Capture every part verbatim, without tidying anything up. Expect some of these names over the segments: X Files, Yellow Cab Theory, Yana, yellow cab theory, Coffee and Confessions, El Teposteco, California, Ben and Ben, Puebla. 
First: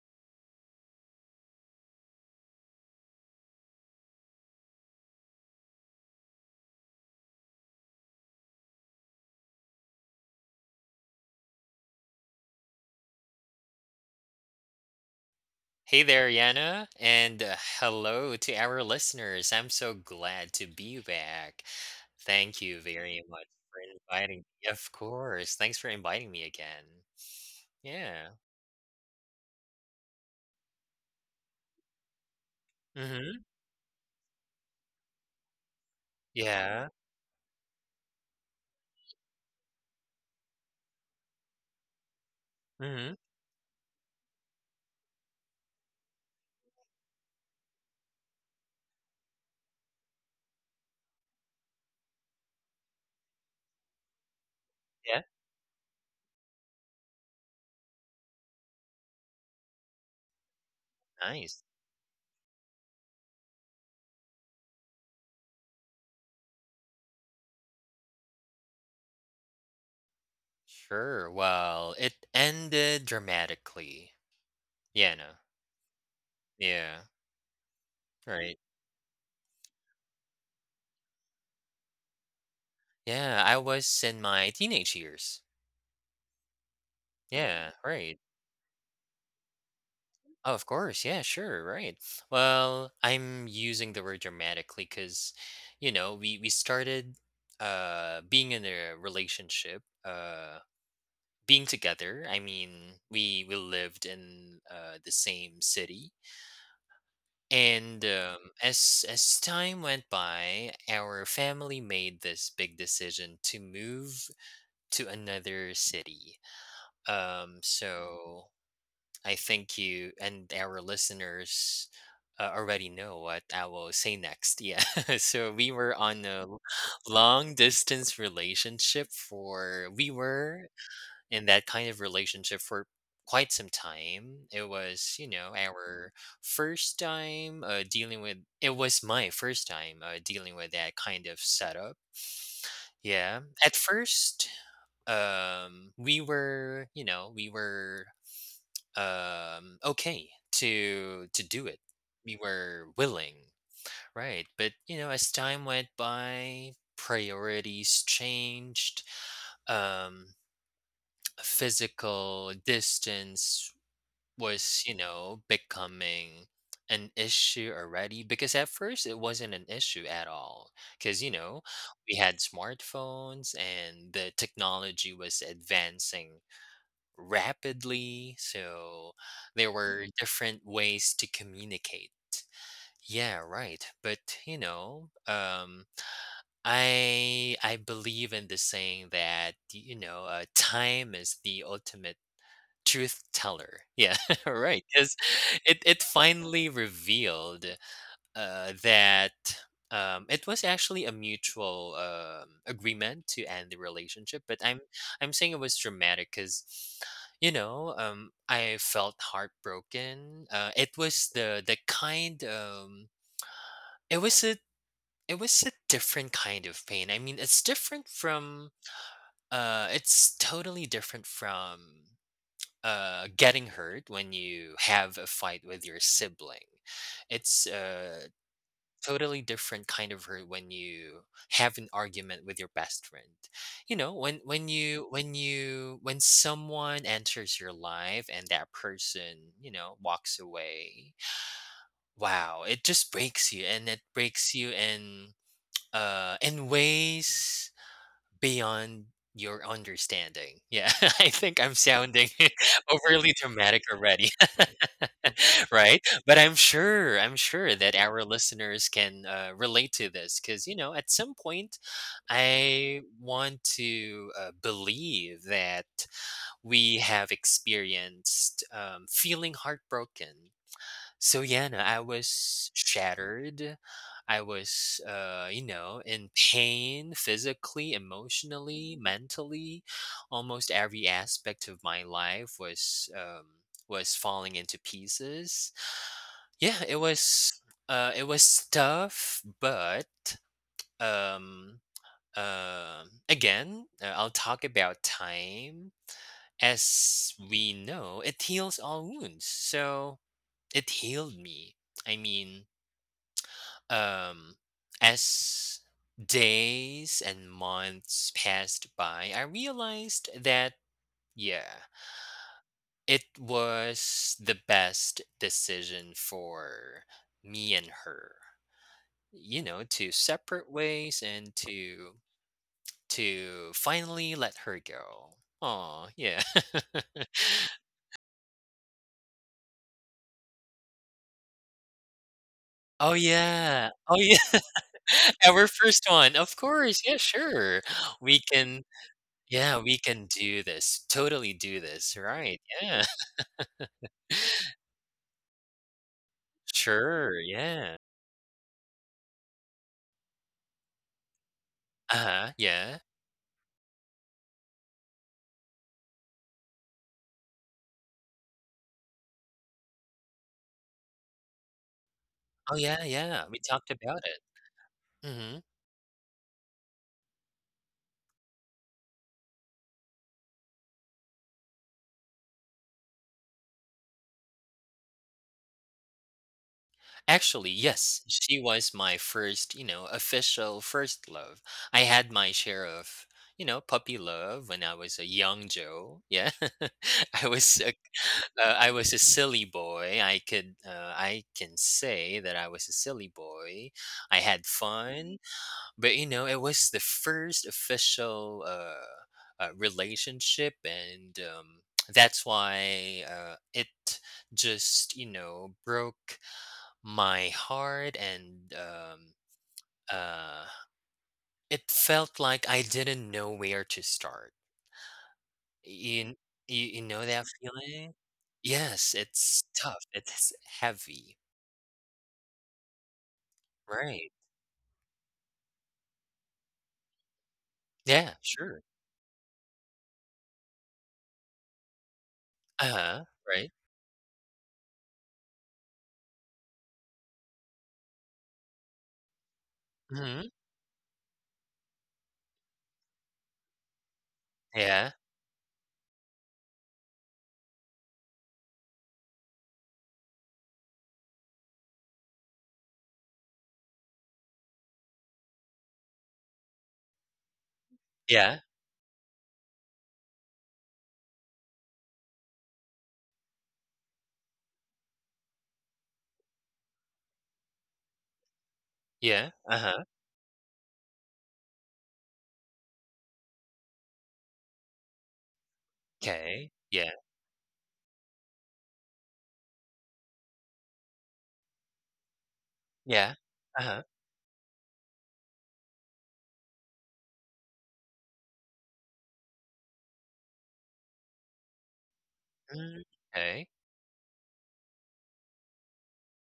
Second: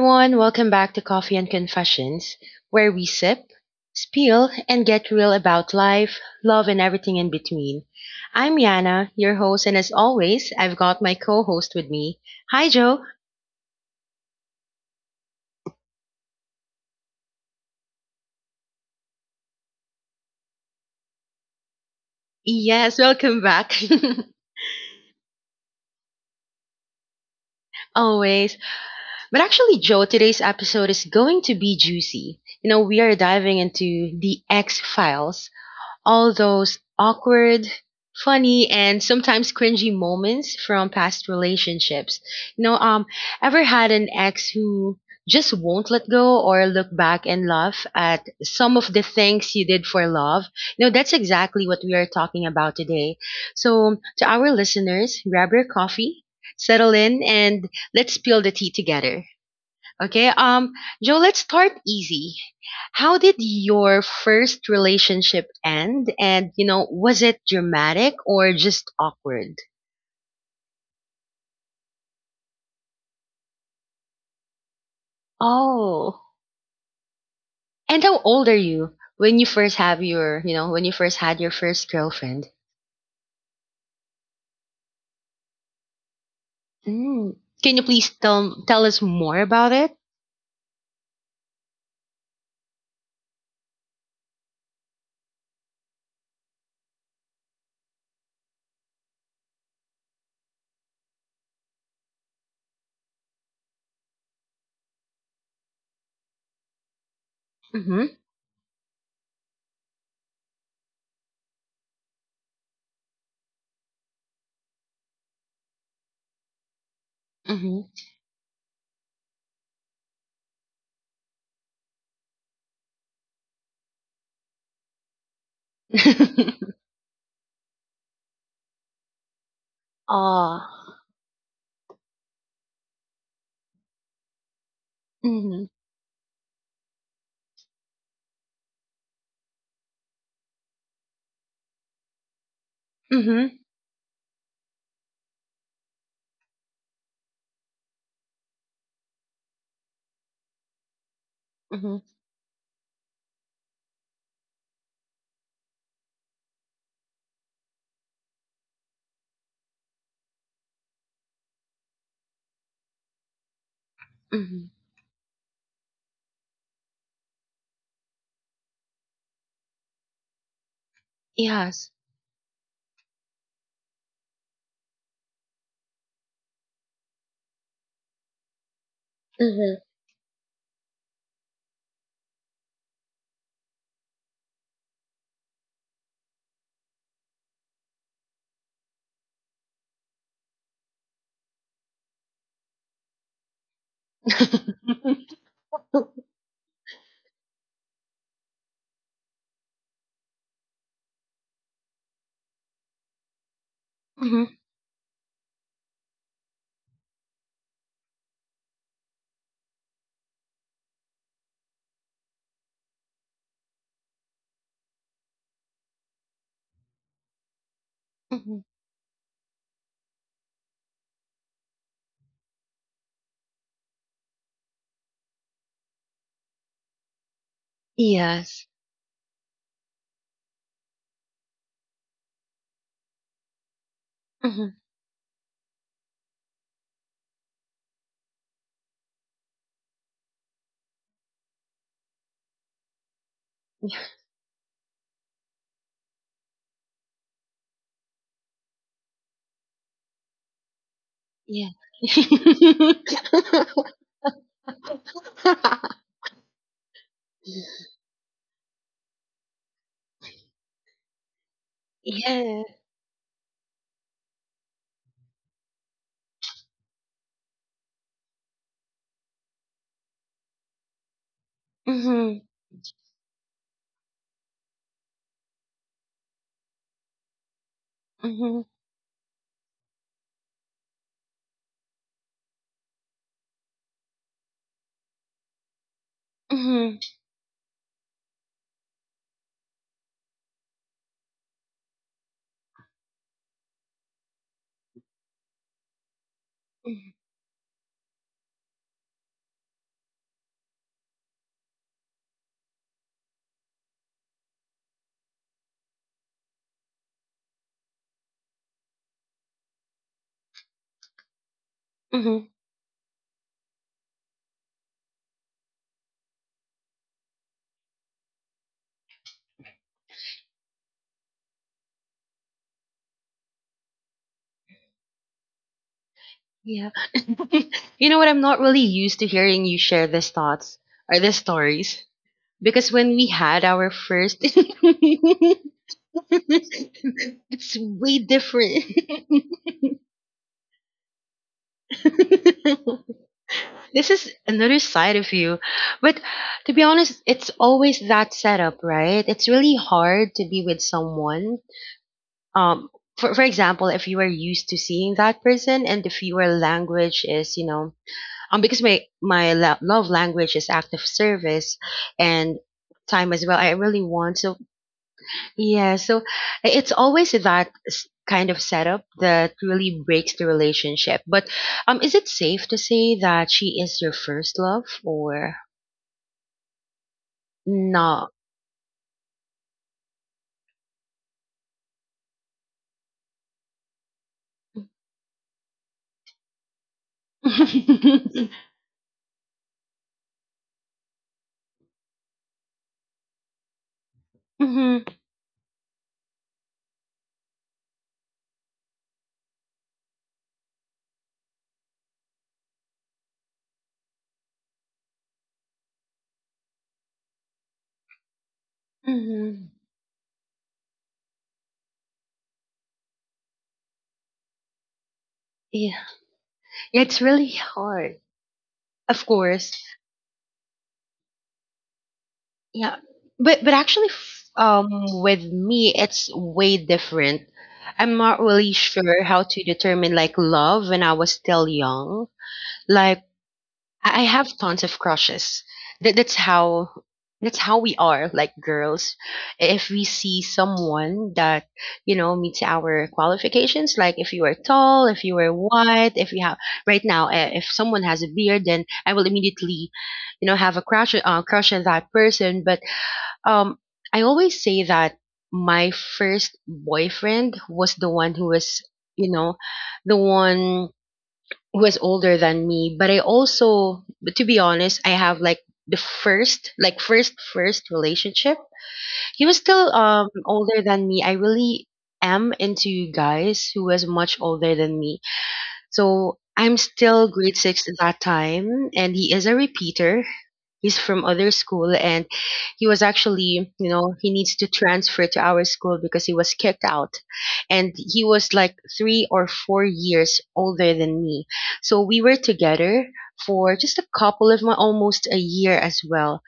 everyone, welcome back to Coffee and Confessions, where we sip, spill, and get real about life, love, and everything in between. I'm Yana, your host, and as always, I've got my co host with me. Hi, Joe. Hey there, Yana, and uh, hello to our listeners. I'm so glad to be back. Thank you Yes, very welcome much back. for inviting me. Of course. Thanks for inviting me again. Yeah. Always. But actually, Joe, today's episode is going to be juicy. You know, we are Mm-hmm. diving into the X Files, all those Yeah. awkward, funny, and sometimes cringy moments from past relationships. You know, um, Mm-hmm. Ever had an ex who just won't let go or look back and laugh at some of the things you did for love? You know, that's exactly what we are talking about today. So, to our listeners, Yeah. grab your coffee, settle in, and let's spill the tea together. Okay, um, Joe, let's Nice. start easy. How did your first relationship end? And, you know, was it dramatic or just awkward? Sure. Well, it ended dramatically. Yana. Oh. Yeah. And how old are Right. you when you first have your, you know, when you first had your first girlfriend? Yeah. I was in my teenage years. Mm. Yeah. Can you please Right. tell tell us more about it? Oh, of course. Yeah, sure. Right. Well, I'm using the word dramatically because, you know, we, we started uh, being in a relationship, uh, being together. I mean, we, we lived in uh, the same city. And Mm-hmm. um, as, as time went by, our family made this big decision to move to another city. Um, Mm-hmm. so I think you and our listeners uh, already know what I will say next. Yeah. so we were on a l- long distance relationship for, we Ah. were in that kind of relationship for quite some time. It was, you know, Mm-hmm. our first time uh, dealing with, it was my first time uh, dealing with that kind of setup. Yeah. Mm-hmm. At first, um, we were, you know, we were um okay to to do it, Mm-hmm. we were willing, right? But you know, as time went by, priorities changed. um Physical distance Mm-hmm. was, you know, becoming an issue already, because at first it wasn't an issue at all, because you know, Yes. we had smartphones and the technology was advancing rapidly. So there Mm-hmm. were Mm. different ways to communicate. Yeah, right. But you know, um, I I believe in the saying that you know, uh, time is the ultimate truth teller. Yeah, right. Because it it Mm-hmm. finally revealed uh, that um, it was actually a mutual um, agreement to end the relationship. But I'm I'm saying it was dramatic because, you know, um, I felt heartbroken. Uh, it was the the kind. Um, it was a it was a different kind of pain. I mean, it's different Mm-hmm. from. Uh, it's totally different from uh, getting hurt when you have a fight with your sibling. It's uh Yes. totally different kind of hurt when you have an argument with your best friend. You know, when when Mhm. you when you when someone enters your life and that person, you know, walks away, wow, it just breaks you, and it breaks you in uh in ways beyond your understanding. Yeah, I think Yeah. I'm sounding overly dramatic already. Right? But I'm sure I'm sure that our listeners can, uh, relate to this because, you know, at some point, Yeah. I want to, uh, believe that we have experienced, um, feeling heartbroken. So yeah, no, I Mhm. was shattered. I was, uh, you know, in pain physically, Mhm. emotionally, mentally. Almost every aspect of my life was um, was falling into pieces. Yeah, it Mhm. was uh, it was tough, but um, uh, again, uh, I'll talk about time. Mhm. As we know, it heals all wounds. So it healed me. I mean, Um, as days and months passed by, I realized that, yeah, Mhm. it was the best decision for me and her, you know, to separate ways and to to finally let her go. Oh, yeah. Yeah. You know what? I'm not really used to hearing you share these thoughts or these stories because when Oh we had our yeah. Oh yeah. first, Our first one. Of course. Yeah, it's sure. way We can different. Yeah, we can do this. Totally do this, right? Yeah. This is another side of you. But to be honest, Sure, it's yeah. always that setup, right? It's really hard to be with someone. Uh-huh, Um, yeah. for, for example, if you are used to seeing that person and if your language is, you know, um, because my, my la- love language is act of service and Oh, yeah, time yeah, as we well. I talked really about it. want. So Mhm. yeah, so i- it's always that s- kind of setup that really breaks the relationship. But um, is it safe to say that she is your first love or Actually, yes, not? she was my first, you know, official first love. I had my share of, you know, puppy love when I was a young Joe, yeah. I was a Hmm. uh, I was a silly boy. I could uh, I can say that I was a silly boy. I had Hmm. fun. But you know, it was the first official uh, uh, relationship, and um, that's why uh, it just, you know, broke my heart, and um, uh, it felt like I didn't know where to start. Yeah, You, you you it's know that really feeling? hard, Yes, of it's course. tough. It's heavy, Yeah, but but actually, right? f- um, with me, it's way different. I'm Yeah, not really sure. sure how to determine like love when I was still young. Uh Like huh. Right. I I have tons of crushes. That that's how that's how we are like girls. If we see Hmm. someone that you know meets our qualifications, like if you are tall, Yeah. if you are white, if you have right now, uh, if someone has a beard, then I will immediately, you know, have a crush uh, crush on that person. But um, I always say that my first boyfriend was the one who Yeah. was you know the one who was older than me. But I also, but to be honest, I have like the first, like first, first relationship. He Yeah. was Uh still huh. um older than me. I really am into guys who was much older than me. So Okay. I'm Yeah. still grade six at that time, and he is a repeater. He's from other school, and he was Yeah. actually, you Uh-huh. know, he needs to transfer to our school because he was kicked out. And he was like three or four years older than me. So we were Mm, together okay. for just a couple of months, almost a year as well,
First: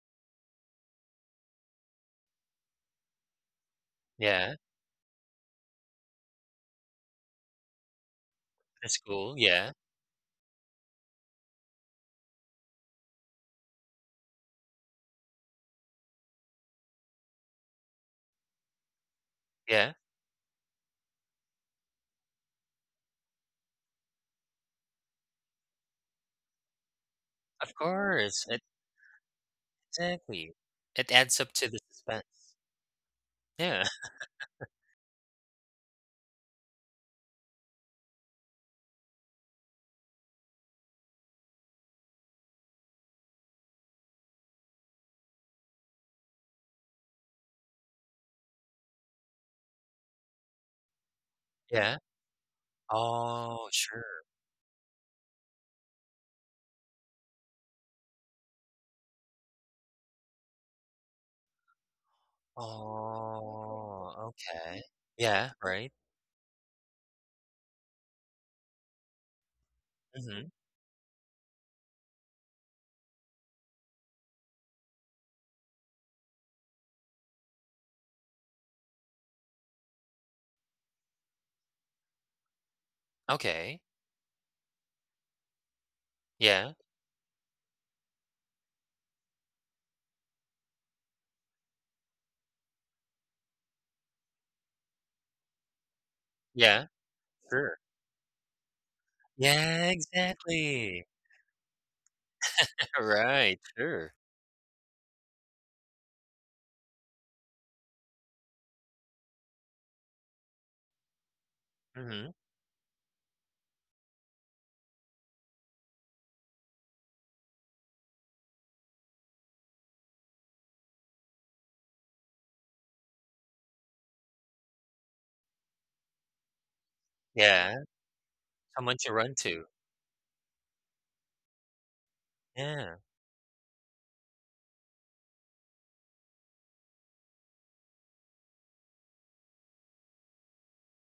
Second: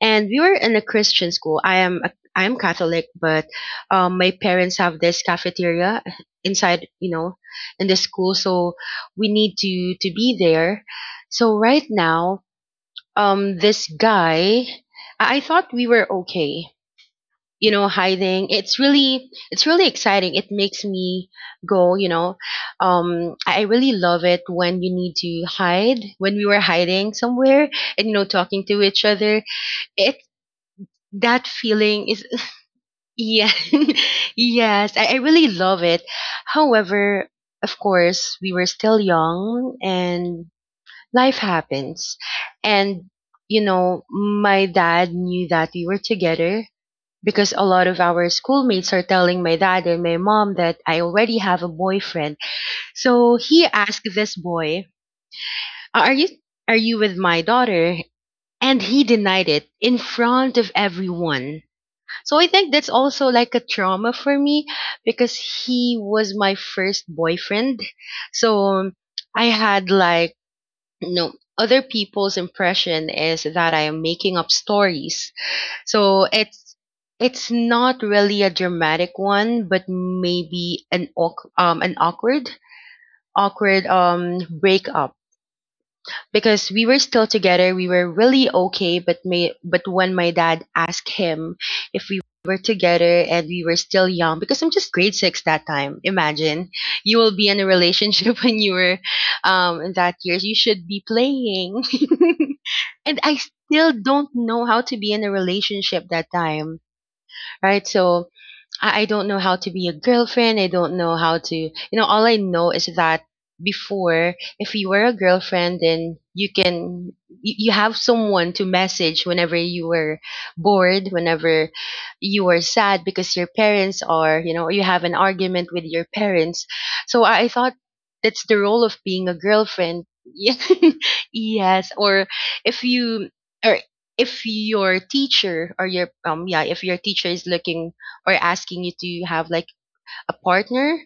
and we were in a Christian school. I am a, I am Catholic, but um, my Yeah, parents have this cafeteria inside, you know, in the school, so that's we cool. need Yeah, to to be there. So right now, um, this guy, I I thought we were okay, you know, hiding. It's really it's really yeah. exciting. It makes me go, you know, um, I I really love it when you need to hide. When we were hiding somewhere Of and you know course, e talking to each other, it Exactly. It adds that up to the feeling is, suspense. yeah. Yeah, Yes, I, I really love it. However, of course we were still young, and life happens, and you know my dad knew that we were together because a lot of our schoolmates are telling my dad and my mom that I already have a yeah. boyfriend. So he Oh, asked sure. this boy, are you are you with my daughter? And he denied it in front of everyone. So I think that's also like a trauma Oh, for me okay. because Yeah, right. he was my first boyfriend. So um, I had like Mhm. no, other people's impression is that I am making up stories. So it's it's not really a dramatic one, but maybe an awk- um an awkward Okay. awkward um breakup because Yeah, we were still together, we were really okay, but may but when my dad asked him if we were together. And we were still young because I'm just grade six that time. Imagine, yeah, you will be in a sure. relationship when you were um Yeah, in that years you should be exactly. playing. And I Right, still sure. don't know how to be in a relationship that time, right? So I, I don't know how to be a girlfriend. I don't know how to, you know, all Mhm. I know is that before, if you were a girlfriend, then you can, you, you have someone to message whenever you were bored, whenever you were sad because your parents are, you know, you have an argument with your parents. So I, I thought Yeah, that's the role of someone to being a run to. girlfriend. Yes. Or if Yeah. you, or if your teacher or your um yeah, if your teacher is looking or asking you to have like a partner,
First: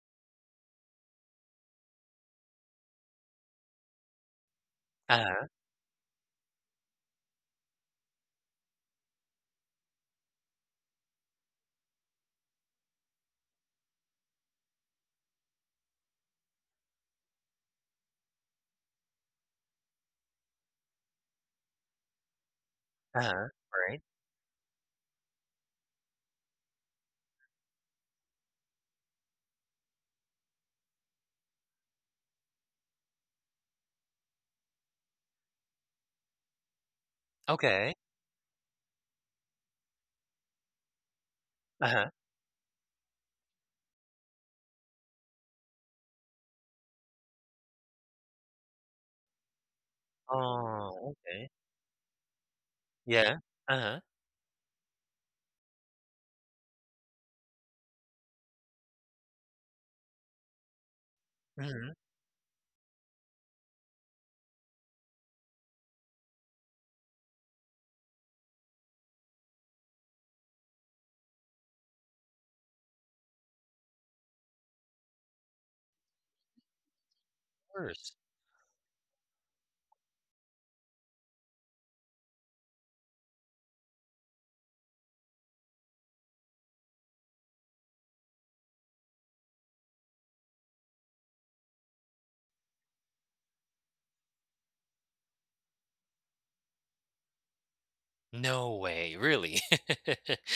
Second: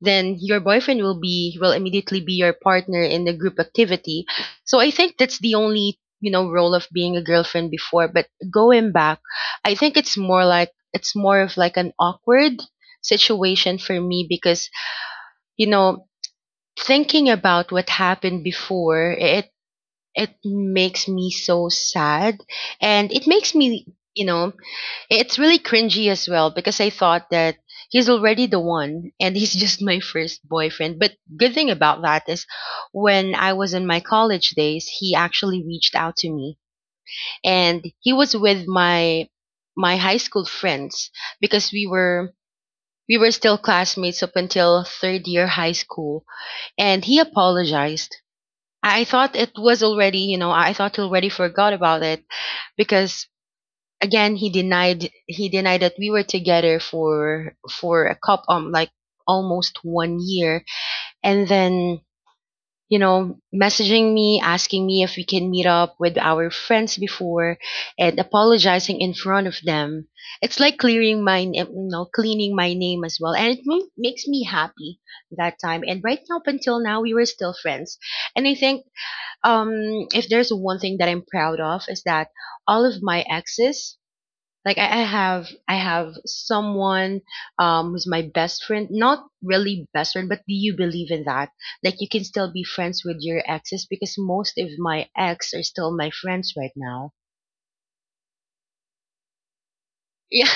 then your boyfriend will be will immediately be your partner in the group activity. So I think that's Uh-huh, the only, you know, role of being a girlfriend before, but going back, I think it's more like it's more of like an awkward situation for me because, you know, thinking about what happened before, it it makes me so sad, and it uh-huh, makes me, right. you know, it's really cringy as well because I thought that he's already the one and he's just my first boyfriend. But good thing about that is when I was in my college days, he actually reached out to me, and Okay. he was with my my high school friends because we Uh-huh. were we were still classmates up until third year high school, and he apologized. I thought it was already, you know, I thought he Oh, already okay. forgot about it because Yeah. Uh-huh. again he denied he denied that we were together for for a cup um like almost one year, and Mhm, then you know messaging me asking me if we can meet up with our friends before and apologizing in front of them. It's like clearing my n- you know cleaning my name as well, and it ma- makes me happy that time. And right now, up until now, we were still friends. worse. And I think um if there's one thing that I'm proud of is that all of my exes, like I, I have I have someone um who's my best friend, not really best friend, but do you believe in that? Like you can still be friends with your exes because most of my ex are still my friends right now. No way, really? Yeah.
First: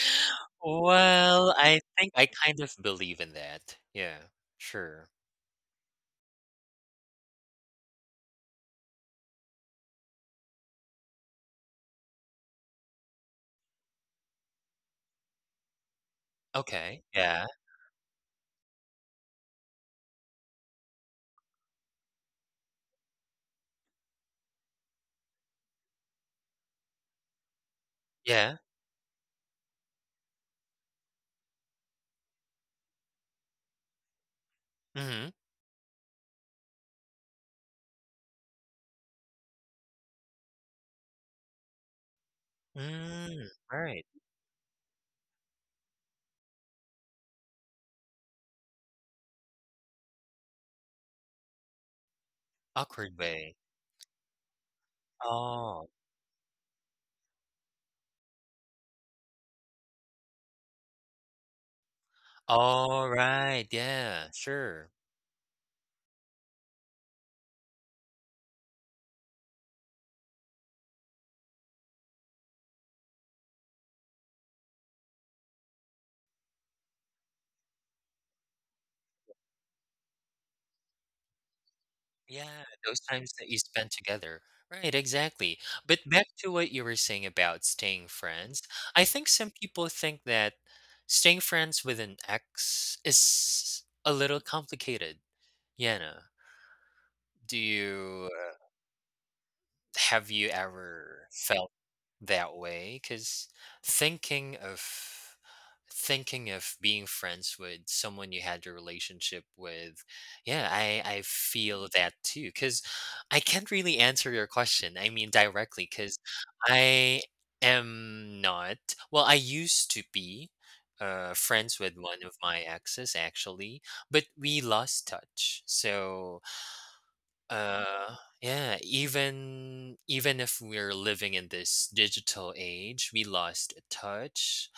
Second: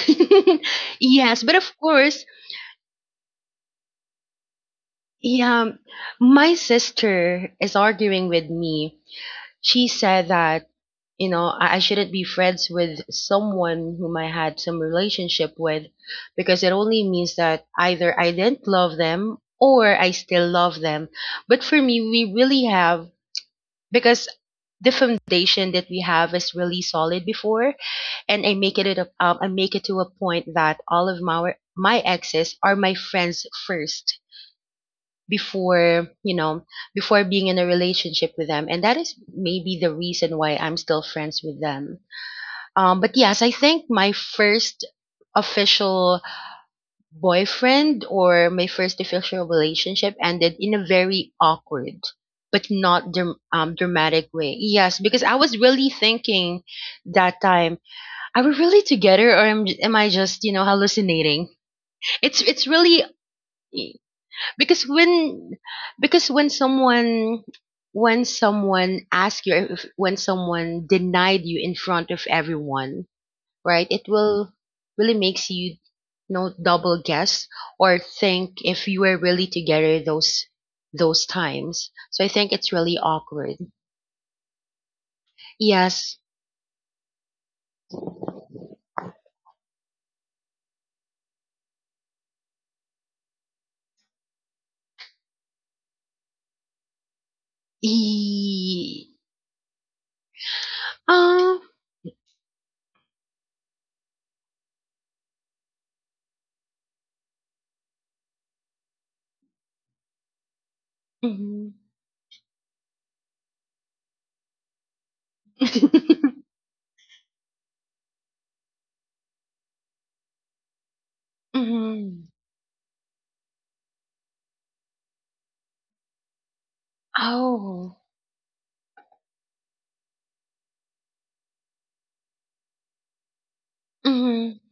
Yes, Well, but of I think course, I kind of believe in that. Yeah, sure. yeah, my sister is arguing with me. She said that you know I, I shouldn't be friends with someone whom I had some relationship with because it Okay, only means yeah, that either I didn't love them or I still love them. But for me, we really have because the foundation that we have is really solid before, and I yeah, make it a, um, I make it to a point that all of my my exes are my friends first mhm. before you know before being in a relationship with them, and that is maybe the reason why I'm still friends with them. Um, but yes, Mm, I all think right. my first official boyfriend or my first official relationship ended in a very awkward but not Awkward dram- way. um, dramatic way. Yes, because I was Oh, really thinking that time, are we really together, or am, am I just you know hallucinating? It's it's really, alright, yeah, because sure. when because when someone, when someone asks you if, when someone denied you in front of everyone, right, it will really makes you, you know, double guess or think if you were really together those those times. So I think Yeah, it's really those times that awkward. you spent together. Right, exactly. But Yes. back to what you were saying about staying friends, I think some people think that staying friends with an ex is a little complicated. Yana, do you uh, e- have you ever uh, felt that way? Because thinking of thinking of being friends with someone you had a relationship with, yeah, i i mhm. feel that too, because I can't really answer your question, I mean, directly, because I am not, well, I used to be uh, friends with one Mhm. of my exes actually, but we lost touch. So Oh. uh yeah, even even if we're living in this digital age, we lost Mhm. touch.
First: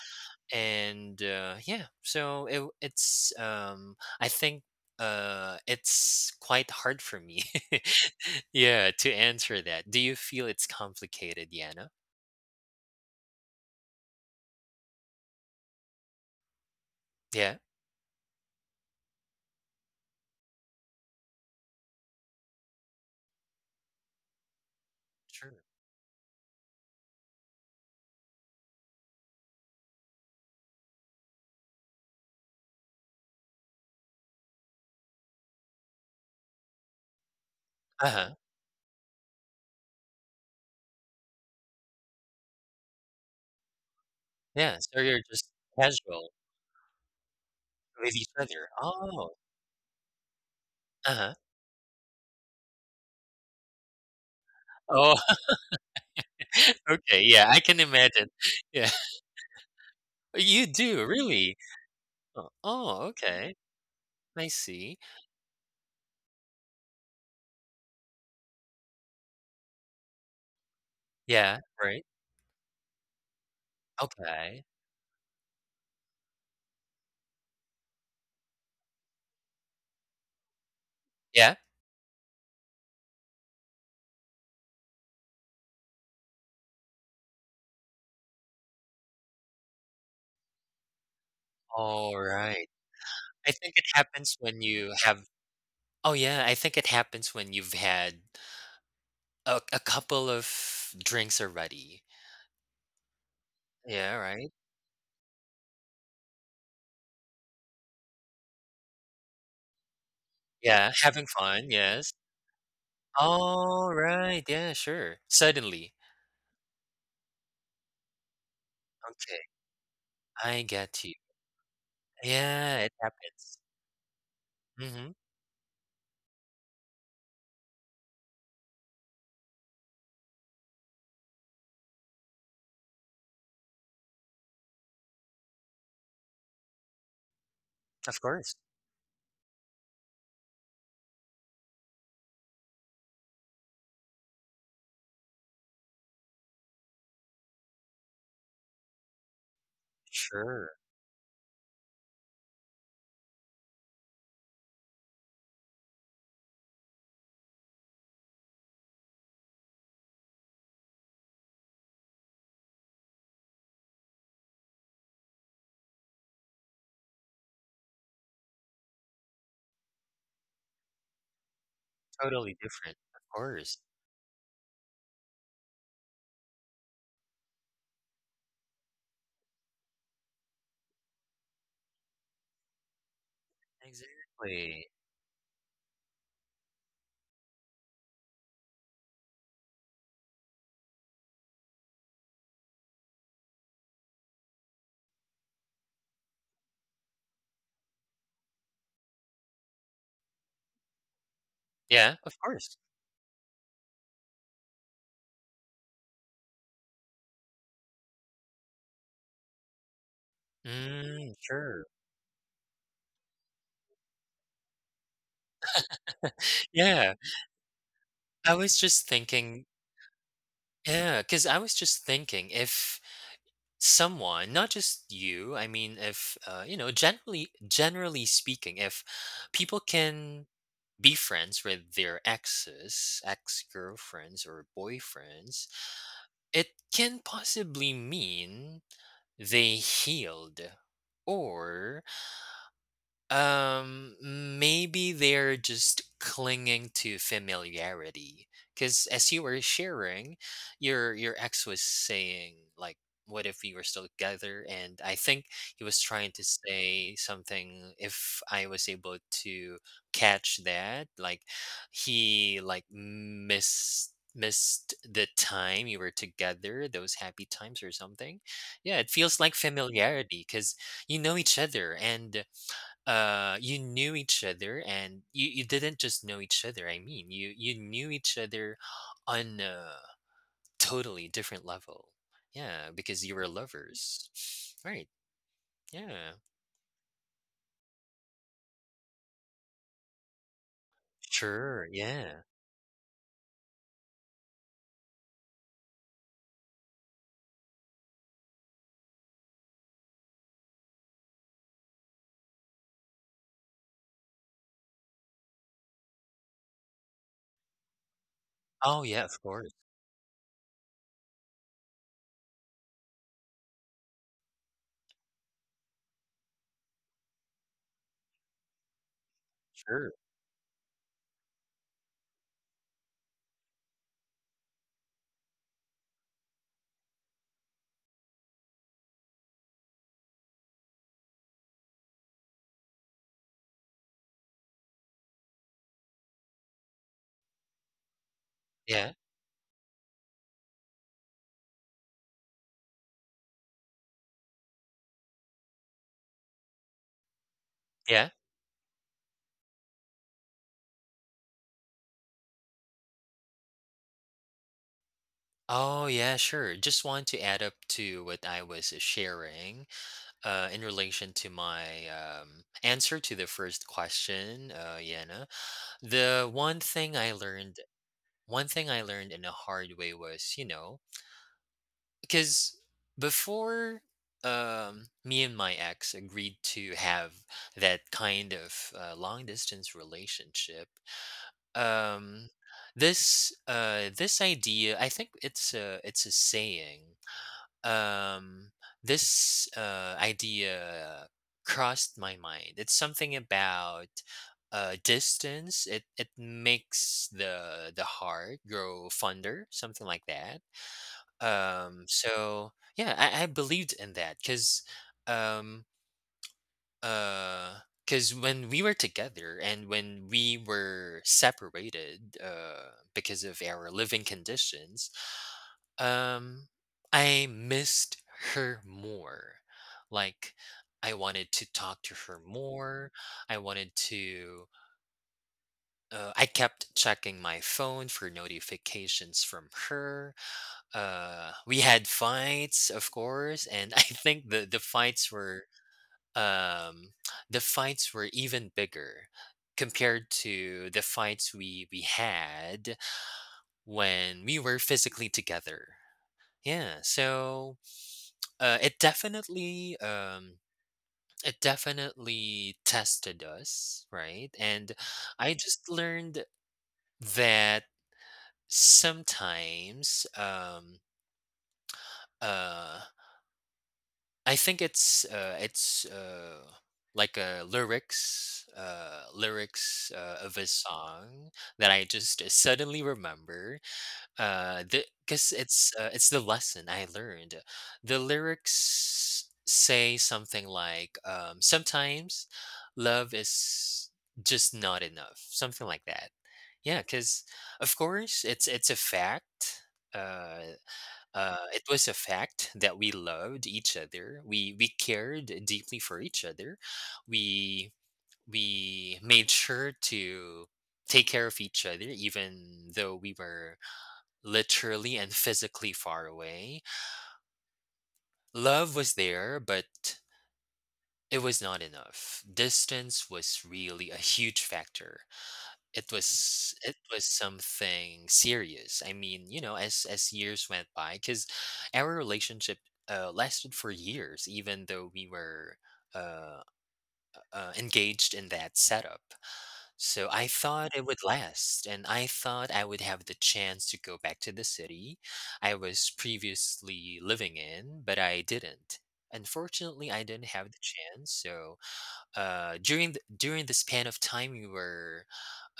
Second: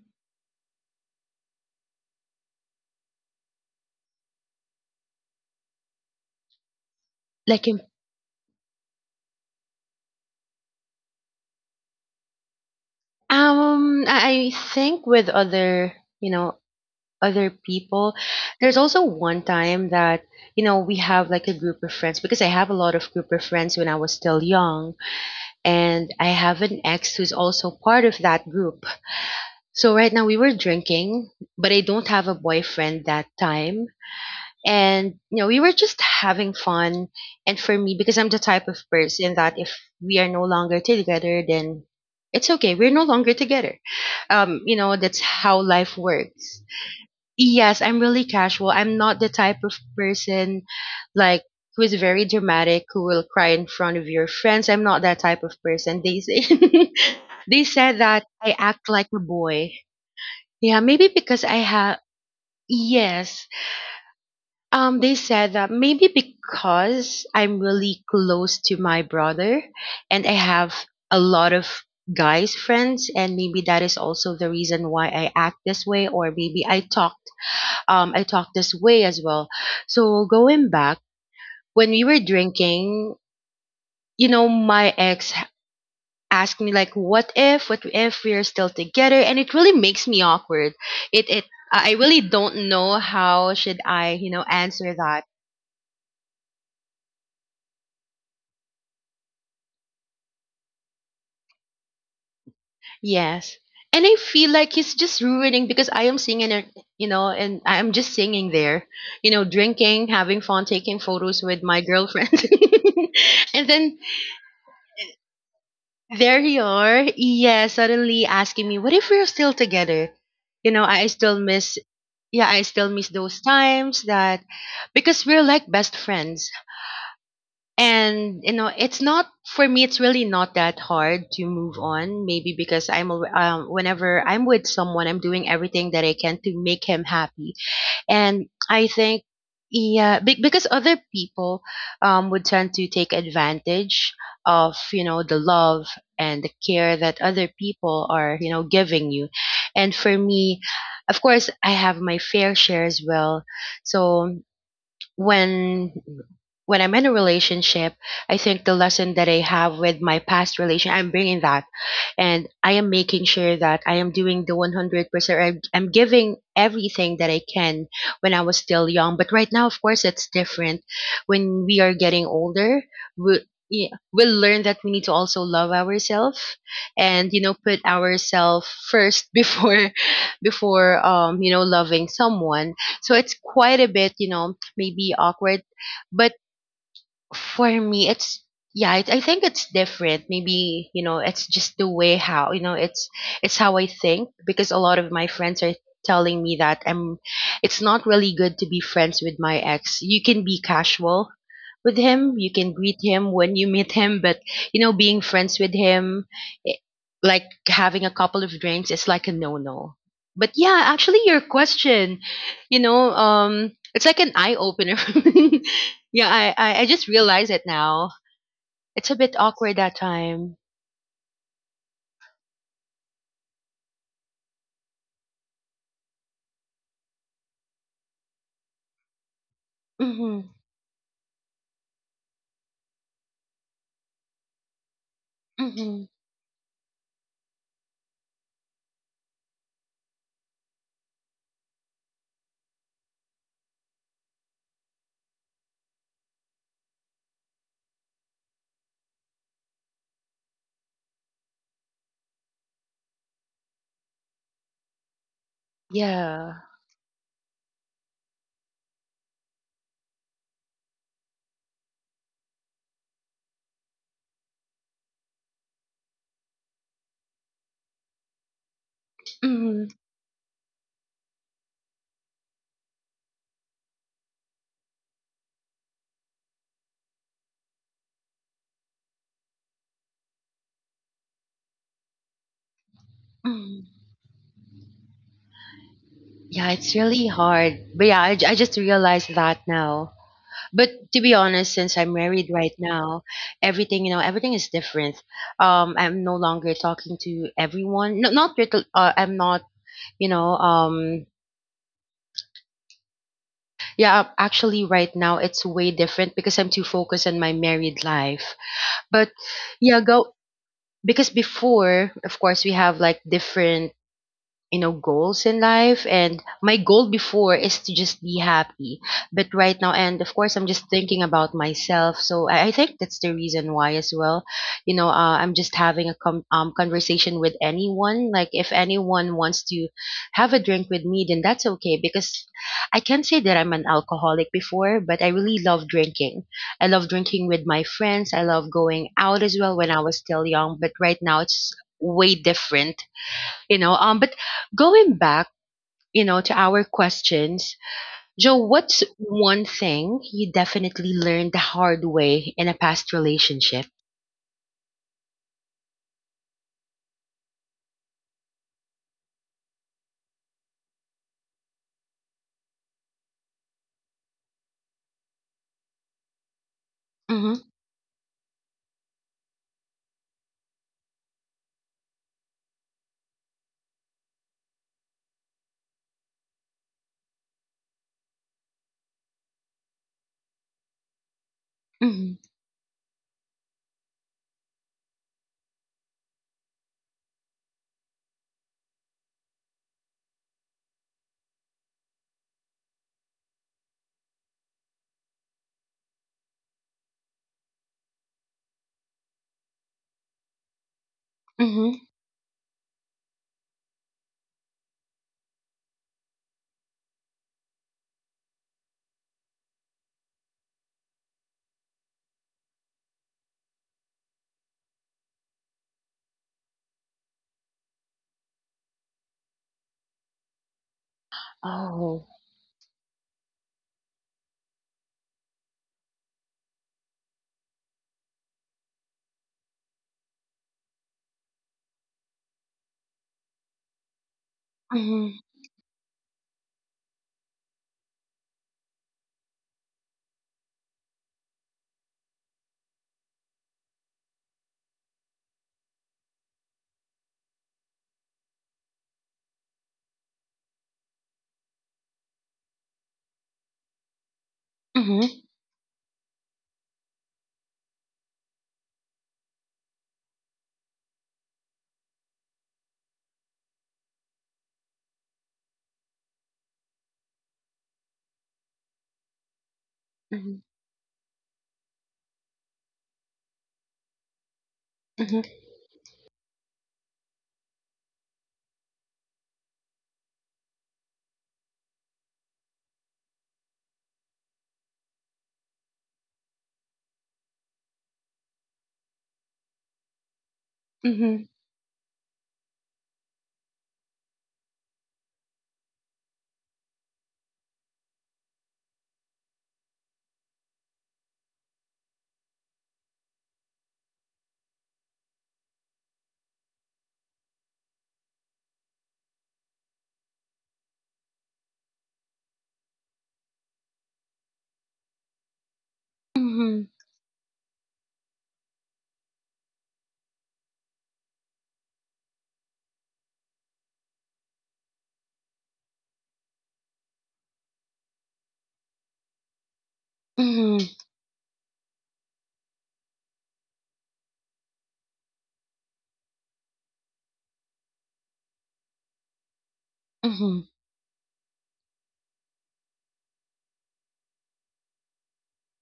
And uh, yeah, so it, it's um I think uh it's quite hard for me Like, yeah to answer that. Do you feel it's complicated, Yana? Um, I I think with other, you know, other Yeah, people, there's also one time that, you know, we have like a group of friends because I have a lot of group of friends when I was still young, sure. and I have an ex who's also part of that group. So right now we were drinking, but I don't have a boyfriend that time, and you know we were just having fun. And for me, because I'm Uh-huh, the type of person that if we are no longer together, then it's okay, we're no longer together. Um you yeah, know, so that's you're just how life casual works. Yes, I'm with really each casual, other. I'm not the Oh, type of person uh-huh. like who is very dramatic, who will cry in front of your friends. I'm not Oh, that type of person, they say. okay, yeah, I They can said that imagine. I act Yeah, like a boy. you Yeah, do maybe because I really. have, Oh, oh, yes, okay. I um, see. they said that maybe because I'm really close to my brother and I have a lot Yeah, of right. guys friends, and maybe that is also the Okay. reason why I act this way, or maybe I talked, um I talked this way as well. So going back, Yeah, when we were drinking, you know, my ex h- asked me like, what if, what if we're still together, and it really makes me awkward. It it I I all really don't right. know I how think should it I, you happens know, when answer you that. have Oh yeah, I think it happens when you've had a, a couple of drinks already. Yes. And I Yeah, feel right. like he's just ruining because I am singing it, you know, and I'm just singing there, you know, drinking, having fun, Yeah, taking having photos with fun. my Yes. girlfriend. And All then right. Yeah, sure. Suddenly. there you are. Yeah, suddenly asking me, what if we're Okay, still together? I You know, get I you. still miss, yeah, I Yeah, still it miss those happens. times, that Hmm. because we're like best friends. And you know, it's not for me, it's really not that hard to move on. Maybe because I'm al- um, whenever I'm with someone, I'm doing everything that I can to make him happy. Of And course. I think, yeah, be- because other people, um, would tend to take advantage of, you know, the love and the care that other people are, you know, giving you. And for me, Sure. of course, I have my fair share as well. So when when I'm in a relationship, I think the lesson that I have with my past relation, I'm bringing that, and I am making sure that I am doing the one hundred percent. I'm, I'm giving everything that I can when I was still young. But right now, of course, it's different. When we are getting Totally older, different. Of we, course. yeah, we'll learn that we need to also love ourselves and, you know, put ourselves first before, before um you know, loving someone. So it's quite a bit, you know, Exactly. maybe awkward. But for me, it's, yeah, it, I think it's different. Maybe, you know, it's just the way how, you know, it's it's how I think, because a lot of my friends are telling me that I'm, it's not really good to be friends with my ex. You can be casual with Yeah, him, of you can course. greet him when you meet him, but you know, being friends with him, i- like having a couple of drinks is like a no-no. But yeah, actually Mm, your sure. question, you know, um it's like an eye opener. Yeah, I, I I just Yeah, realize it now. I was It's just a bit thinking. awkward that time. Yeah, because I was just thinking, if someone, not just you, I mean, if uh, you know, generally generally speaking, if people Mhm. can be friends with their exes, ex-girlfriends or boyfriends, Mhm. it can possibly mean they healed, or um, maybe they're just clinging to familiarity. Because as you were sharing, your your ex was saying like, "What if we were still together?" And I think he was trying to Yeah. say something, if I was able to catch that, like he like missed missed the time you were together, those happy times or something. Yeah, it feels like Mhm. familiarity because you know each other, and uh you knew each other, and you, you didn't just know each other, I mean, you you knew each other on a totally different level, yeah, because you were Mhm. lovers, right? Yeah. Yeah, it's really hard. But yeah, I, j- I just realized that now. But to be honest, Sure. since I'm Yeah. married right now, everything, you know, everything is different. Um I'm no longer talking to everyone. No, not little, uh, I'm not, you know, um yeah, actually right now it's way different because I'm too focused on my married life. Oh yeah, But of course. yeah, go. Because before, of course, we have like different, you know, goals in life, and my goal before is to just be happy. But right now, Sure, and of course, I'm just thinking about myself. So i, I think that's the reason why as well, you know. uh, I'm just having a com- um, conversation with anyone, like if anyone wants to have a drink with me, then that's okay. Because I can't say that I'm an alcoholic before, but I really love drinking. I love drinking with my friends, I love going yeah, out as well when I was still young, but right now it's way different. You know, um but going back, you know, to our questions, yeah. Joe, what's one thing you definitely learned the hard way in a past relationship? Oh yeah, sure, just want to add up to what I was uh, sharing uh in relation to my um answer to the first question, uh Yana. The one thing I Mm-hmm. learned One thing I learned in a hard way was, you know, because before, um, me and my ex agreed to have that kind of uh, long distance relationship, Mm-hmm. um, this uh, this idea, I think it's a it's a saying, um this uh idea crossed my mind. It's something about uh distance, it it makes the the heart grow fonder, something like that. Mm-hmm. Um so yeah, i, I believed in that because um uh because when we were together and when we were separated, uh, because of our living conditions, um, I missed her more. Like, I wanted to talk to Oh. her more. I wanted to. Uh, I kept checking my phone for notifications from her. Uh, we had fights, of course, and I think the the fights Mm-hmm. were um, the fights were even bigger compared to the fights we we had when we were physically together. Yeah, so Uh, it definitely um it definitely tested us, right? And Mm-hmm. I just learned that sometimes um uh I think it's uh it's uh like a lyrics uh lyrics uh, of Mm-hmm. a song that I just suddenly remember. Uh, the Because it's uh, it's the lesson I learned. The lyrics say something like, um, "Sometimes love is just not enough," something like that. Yeah, because of course it's it's a fact. Uh, Mm-hmm. uh, it was a fact that we loved each other. We we cared deeply for each other. We we made sure to take care of each other, even though we were literally and physically far away. Love was there, but it was not enough. Distance was really a huge factor. It was mm-hmm. It was something serious. I mean, you know, as as years went by, because our relationship uh, lasted for years, even though we were uh, uh, engaged in that setup. So I Mm-hmm. thought it would last, and I thought I would have the chance to go back to the city I was previously living in, but I didn't. Unfortunately, I didn't Mm-hmm. have the chance. So uh, during the, during the span of time we were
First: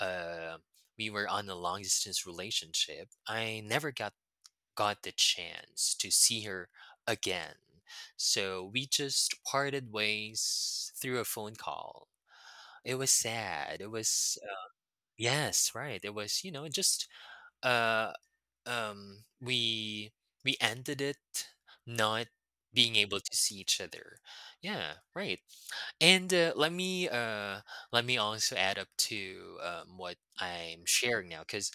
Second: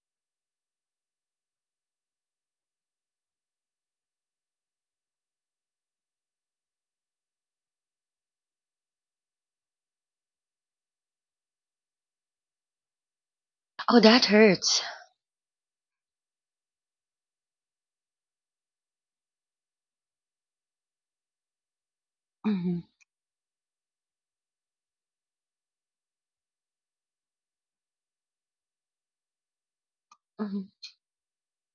uh, we were on a long distance relationship, I never got got the chance to see her again. So we just parted ways through a phone call. It was sad. It Oh, that was hurts. Yes, right. It was, you know, just uh um we we ended it not Mm-hmm. being able to see each other. Yeah, right. And uh, let me uh let me also add up to um what Mm-hmm. I'm sharing now cuz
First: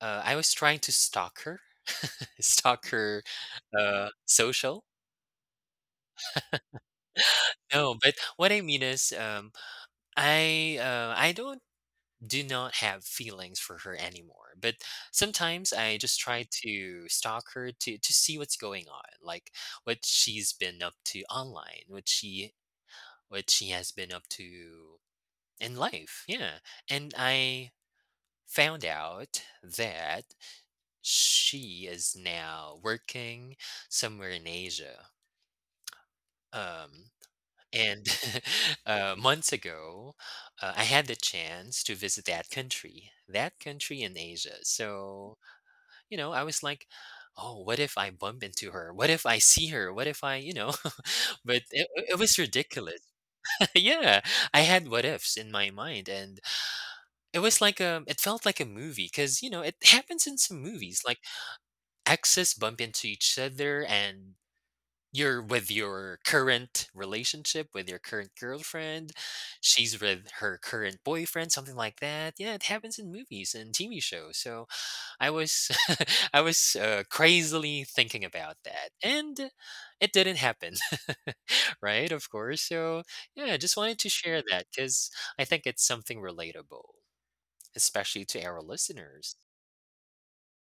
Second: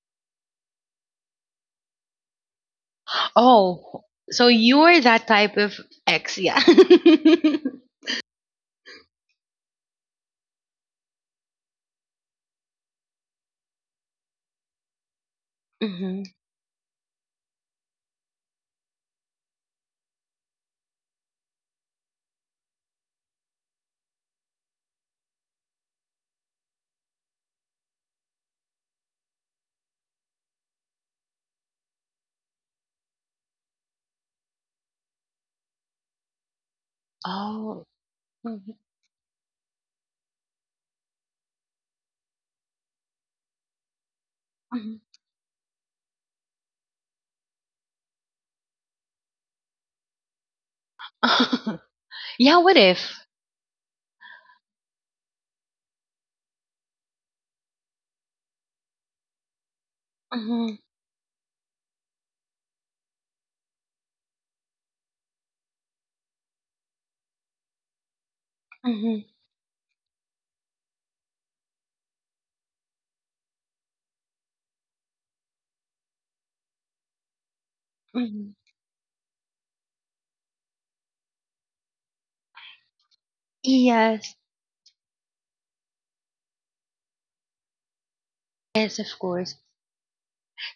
uh I was trying to stalk her. Stalk her Oh, uh so social. you're that type of ex. Yeah. Mm-hmm. No, but what I mean is um I uh I don't do not have feelings for her anymore. But sometimes I just try to stalk her to to see what's going on, like what she's been up to online, what she what she has been up to in life. Yeah. And I found out that she is now working somewhere in Asia. Um Oh. and Mm-hmm. uh, months ago, uh, I had the chance to visit that country, that country in Asia. So you know, I was like, "Oh, what if I bump into her? What if I see her? What if I, you know?" But it, it was Yeah, what ridiculous. if. Yeah, I had what ifs in my mind, and it was like a, it felt like a movie because you know it happens in some Mm-hmm. movies, like exes bump into each other, and you're with your current relationship with your current girlfriend, she's with her current boyfriend, something like that. Yeah, it happens in movies and T V shows. So I was I was uh, crazily thinking about Mhm. that, and it didn't happen, right? Of course. So yeah, I just wanted to share Yes, that because I think it's something relatable, especially to our yes, of listeners. course.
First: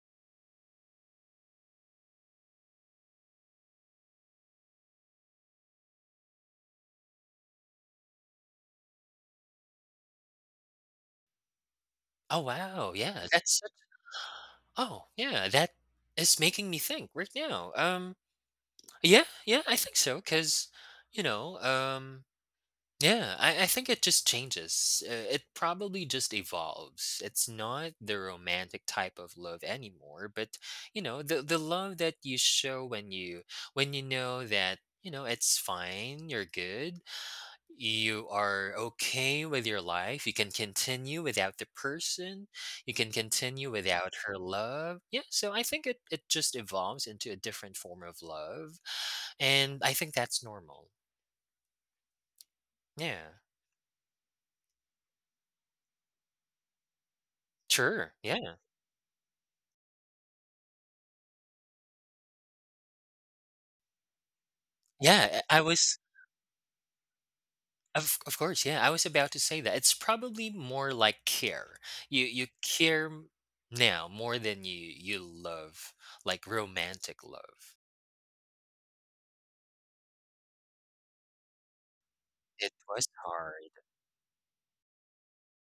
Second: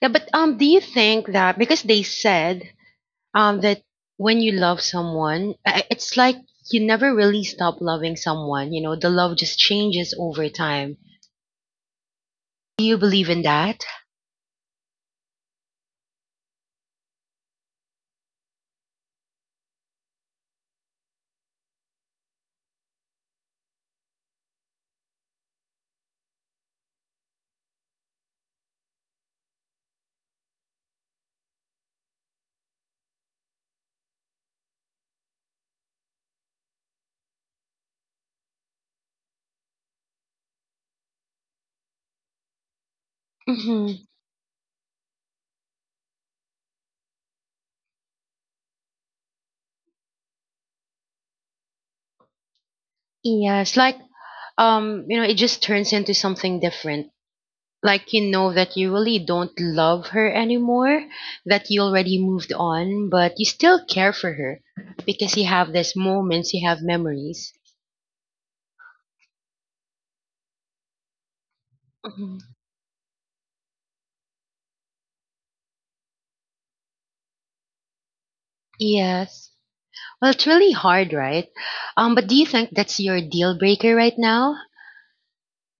Yeah, but um, do you think that, because they said um that when you love someone, I- I- it's like you never really stop loving someone. You know, the love just changes over time. Oh Do wow, you believe yeah, in that's such- that? oh yeah, that is making me think right now. Um, yeah, yeah, I think so because you know, um, yeah, I, I think it just changes. Uh, It probably just evolves. It's not the romantic type of love anymore, but you know, the the love that you show when you when you know that, you know, it's fine, you're good, you are okay with your life, you can continue without the person, you can continue Mm-hmm. without her love. Yeah, so I think it it just evolves into a different form of love, and I think that's normal. Yeah. Yes, like um, you know, it just turns into something different. Like Sure. you know Yeah. that you really don't love her anymore, that you already moved on, but you still care for her because Yeah, you I I have these was moments, you have memories. of of course, yeah, I was about to say that. It's probably more like care. You you care m- now more than you you love, like romantic love. Yes. Well, it's really hard, right? Um, but do you think It that's was your deal hard. breaker right now?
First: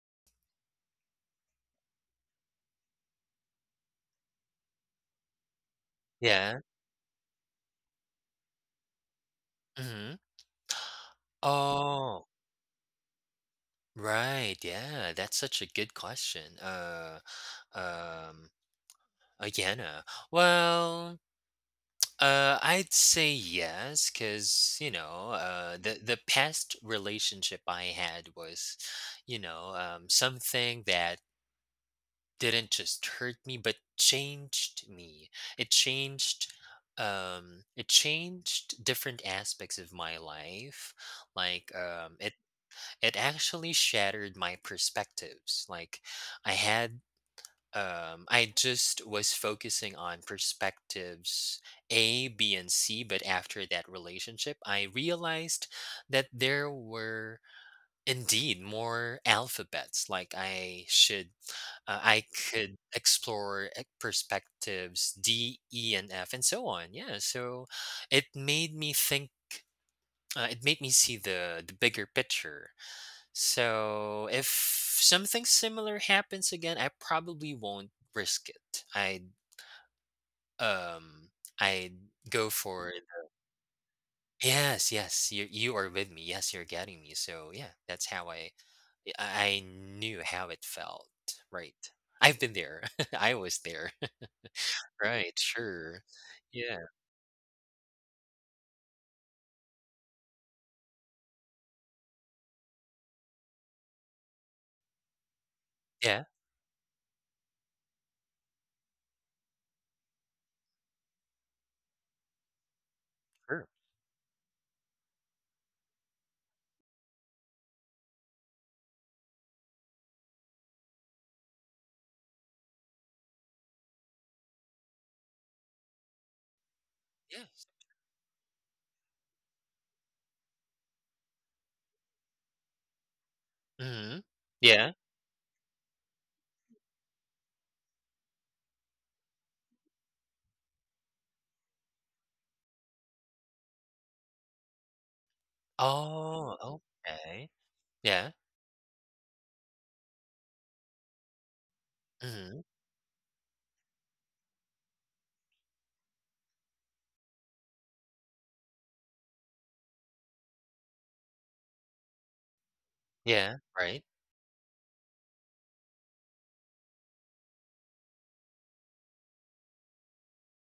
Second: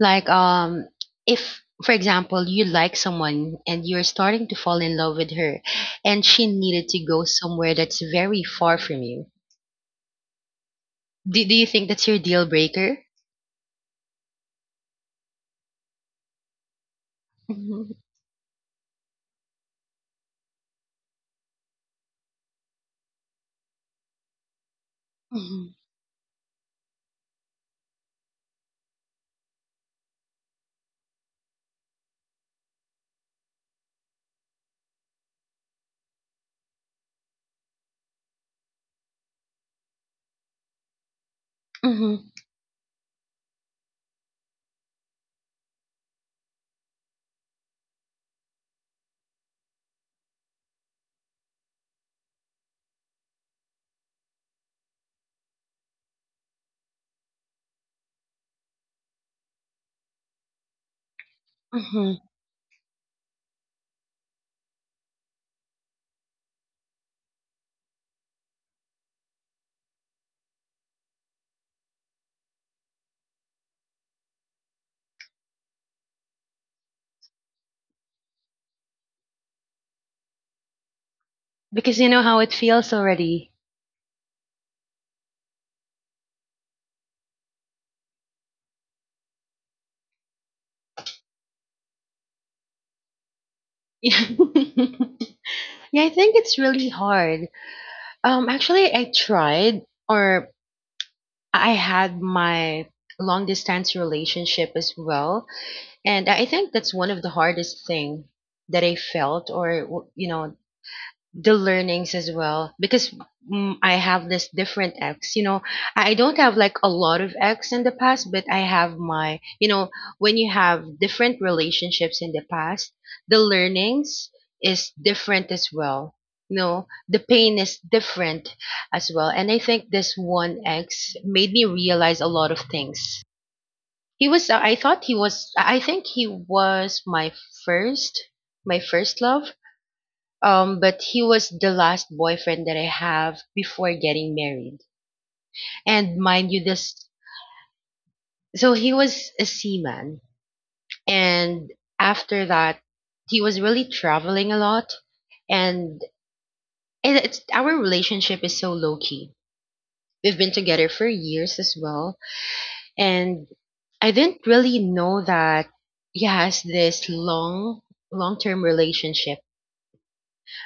Like, um, if, for example, you like someone and you're starting to fall in love with her, and she Yeah. needed to go somewhere that's very far from you, Hmm. do, do you think that's your Oh, deal breaker? right. Yeah, that's such a good question. Uh, hmm. um, again, uh, well. Uh, I'd say yes, because you know, Hmm. uh, the the past relationship I had was, you know, um, something that didn't just hurt me, but changed me. It changed, um, it changed different aspects of my life. Like, um, Hmm. it it actually shattered my perspectives. Like, I had um, I just was focusing on perspectives A, B, and C, but after that relationship, I realized that there were indeed more alphabets. Like I should, uh, Hmm. I could explore e- perspectives D, E, and F, and so on. Yeah, so it made me think. Uh, it made me see the the bigger picture so if something similar happens again, I probably won't risk it. i um I'd Because you know how go it for feels it. already. Yes, yes, you you are with me. Yes, you're getting me. So yeah, that's how I I I knew how it felt. Right. I've been there. I was there. Yeah, Right, I sure. think it's Yeah. really hard. Um, actually, I tried, or I had my long distance relationship as well, Yeah, and I think that's one of the hardest thing that I felt, or w- you know, the learnings as well, because sure. mm, I have this different ex. You know, I I don't have like a lot of ex in the past, but I have my, you know, when you have different relationships in the past, the learnings is different as well. You know, the pain Yes. is different as well. And I think this one ex made me realize a lot of things. Hmm. He was, I Yeah. thought he was, I think he was my first, my first love, um, but he was the last boyfriend that I have before getting married. And mind you, Oh, this, okay. Yeah. so he was a seaman, and after Hmm. that, he was really traveling a lot, and it, it's, our relationship is so low key. We've been together for years as well, and Yeah. Right. I didn't really know that he has this long, long term relationship.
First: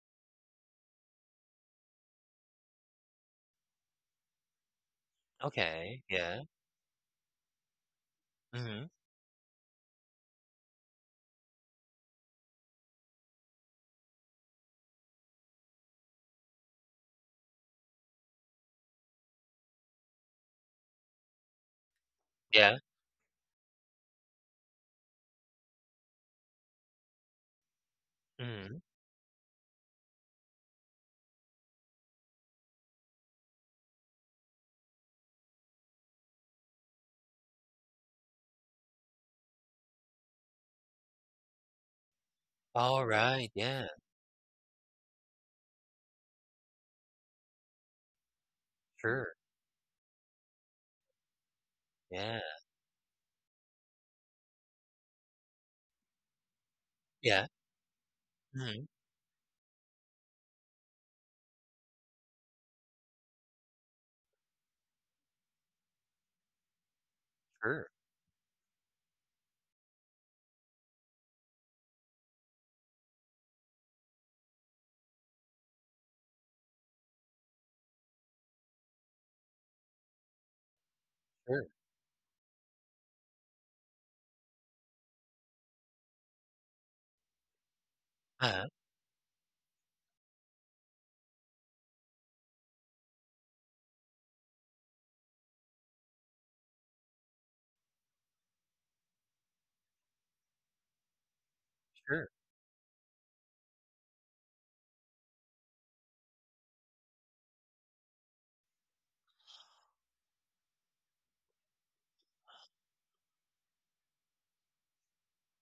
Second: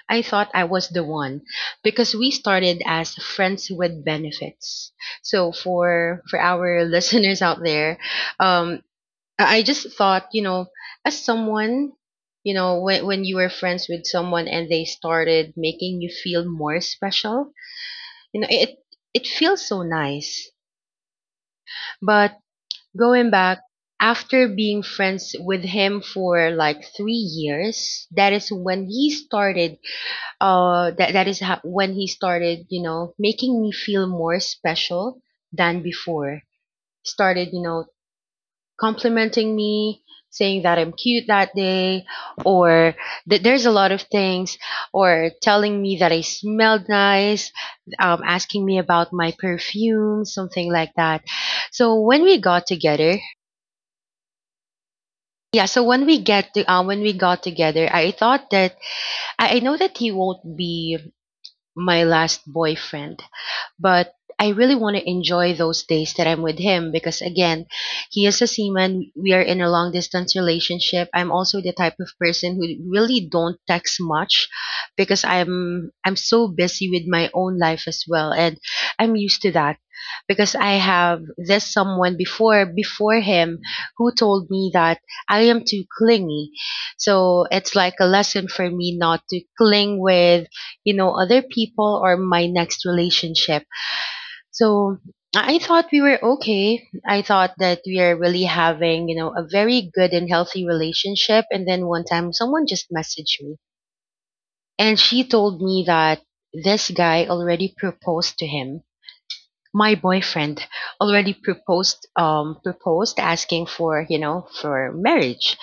I thought I was the one because we started as friends with benefits. So Okay. for for Yeah. our listeners out there, um, Hmm. I I just thought, you know, as someone, you know, when when you were friends with someone and they started making you feel more special, you know, it it feels so nice. But Yeah. going back, after being friends with him for like three years, that is Mhm. when he started, uh that, that is how, when he started, you know, making me feel more special than before, started, you know, complimenting me, saying that I'm cute that day or that Alright, there's a yeah, lot of things, or telling me that I smelled nice, um, asking me about my sure, perfume, something like that. So when we yeah, got together, yeah, so when we get to, uh, when we got yeah, together, I thought that mhm, I, I know that he won't be my last boyfriend. But I really want to enjoy those days that I'm with him because, again, sure, he is a seaman. We are in a long distance relationship. I'm also the type of person who really don't text much because I'm I'm so busy with my own life as well, and I'm used to that because I have this sure, someone before, before him, who told me that I am too clingy. So it's like a lesson uh-huh, for me not to cling with, you know, other people or my next relationship. So I I thought we were okay. I thought that we are really having, you know, a very good and healthy relationship. And then one sure, time someone just messaged me, and she told me that this guy already proposed to him. My boyfriend already proposed, um, proposed asking for, you know, for marriage.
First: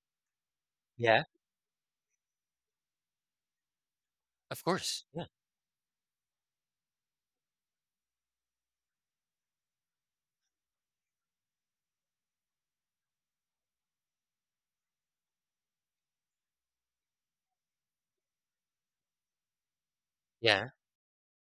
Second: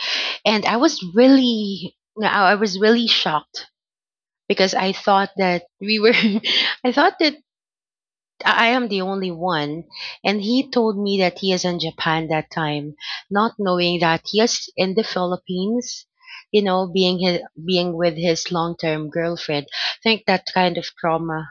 And I was yeah, really, I I was really shocked of because I course, yeah, thought that we were, I thought that I am the only one. And he told me that he is in Japan that time, not knowing that he is in the Philippines, you know, being his, being with his long-term girlfriend. I think that yeah, kind of trauma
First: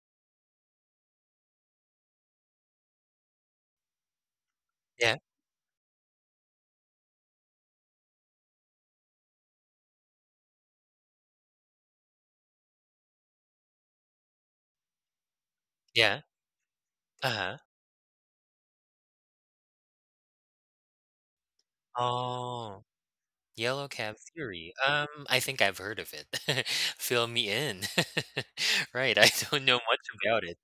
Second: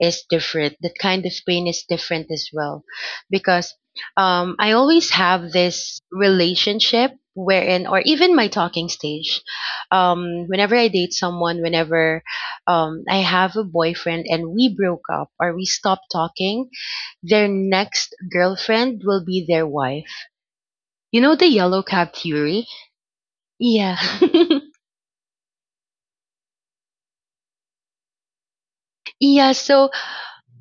is different. That kind of pain is different as well. Because um, I always yeah, have this relationship wherein, or even my talking stage, um, whenever I date someone, whenever um, I have a boyfriend and we broke up or we stopped yeah, talking, their uh-huh, next girlfriend will be their wife. You know the yellow cab theory? oh, Yellow Yeah. Cab Theory, um, I think I've heard of it. Fill me in. Right, I Yeah, don't know so much about it.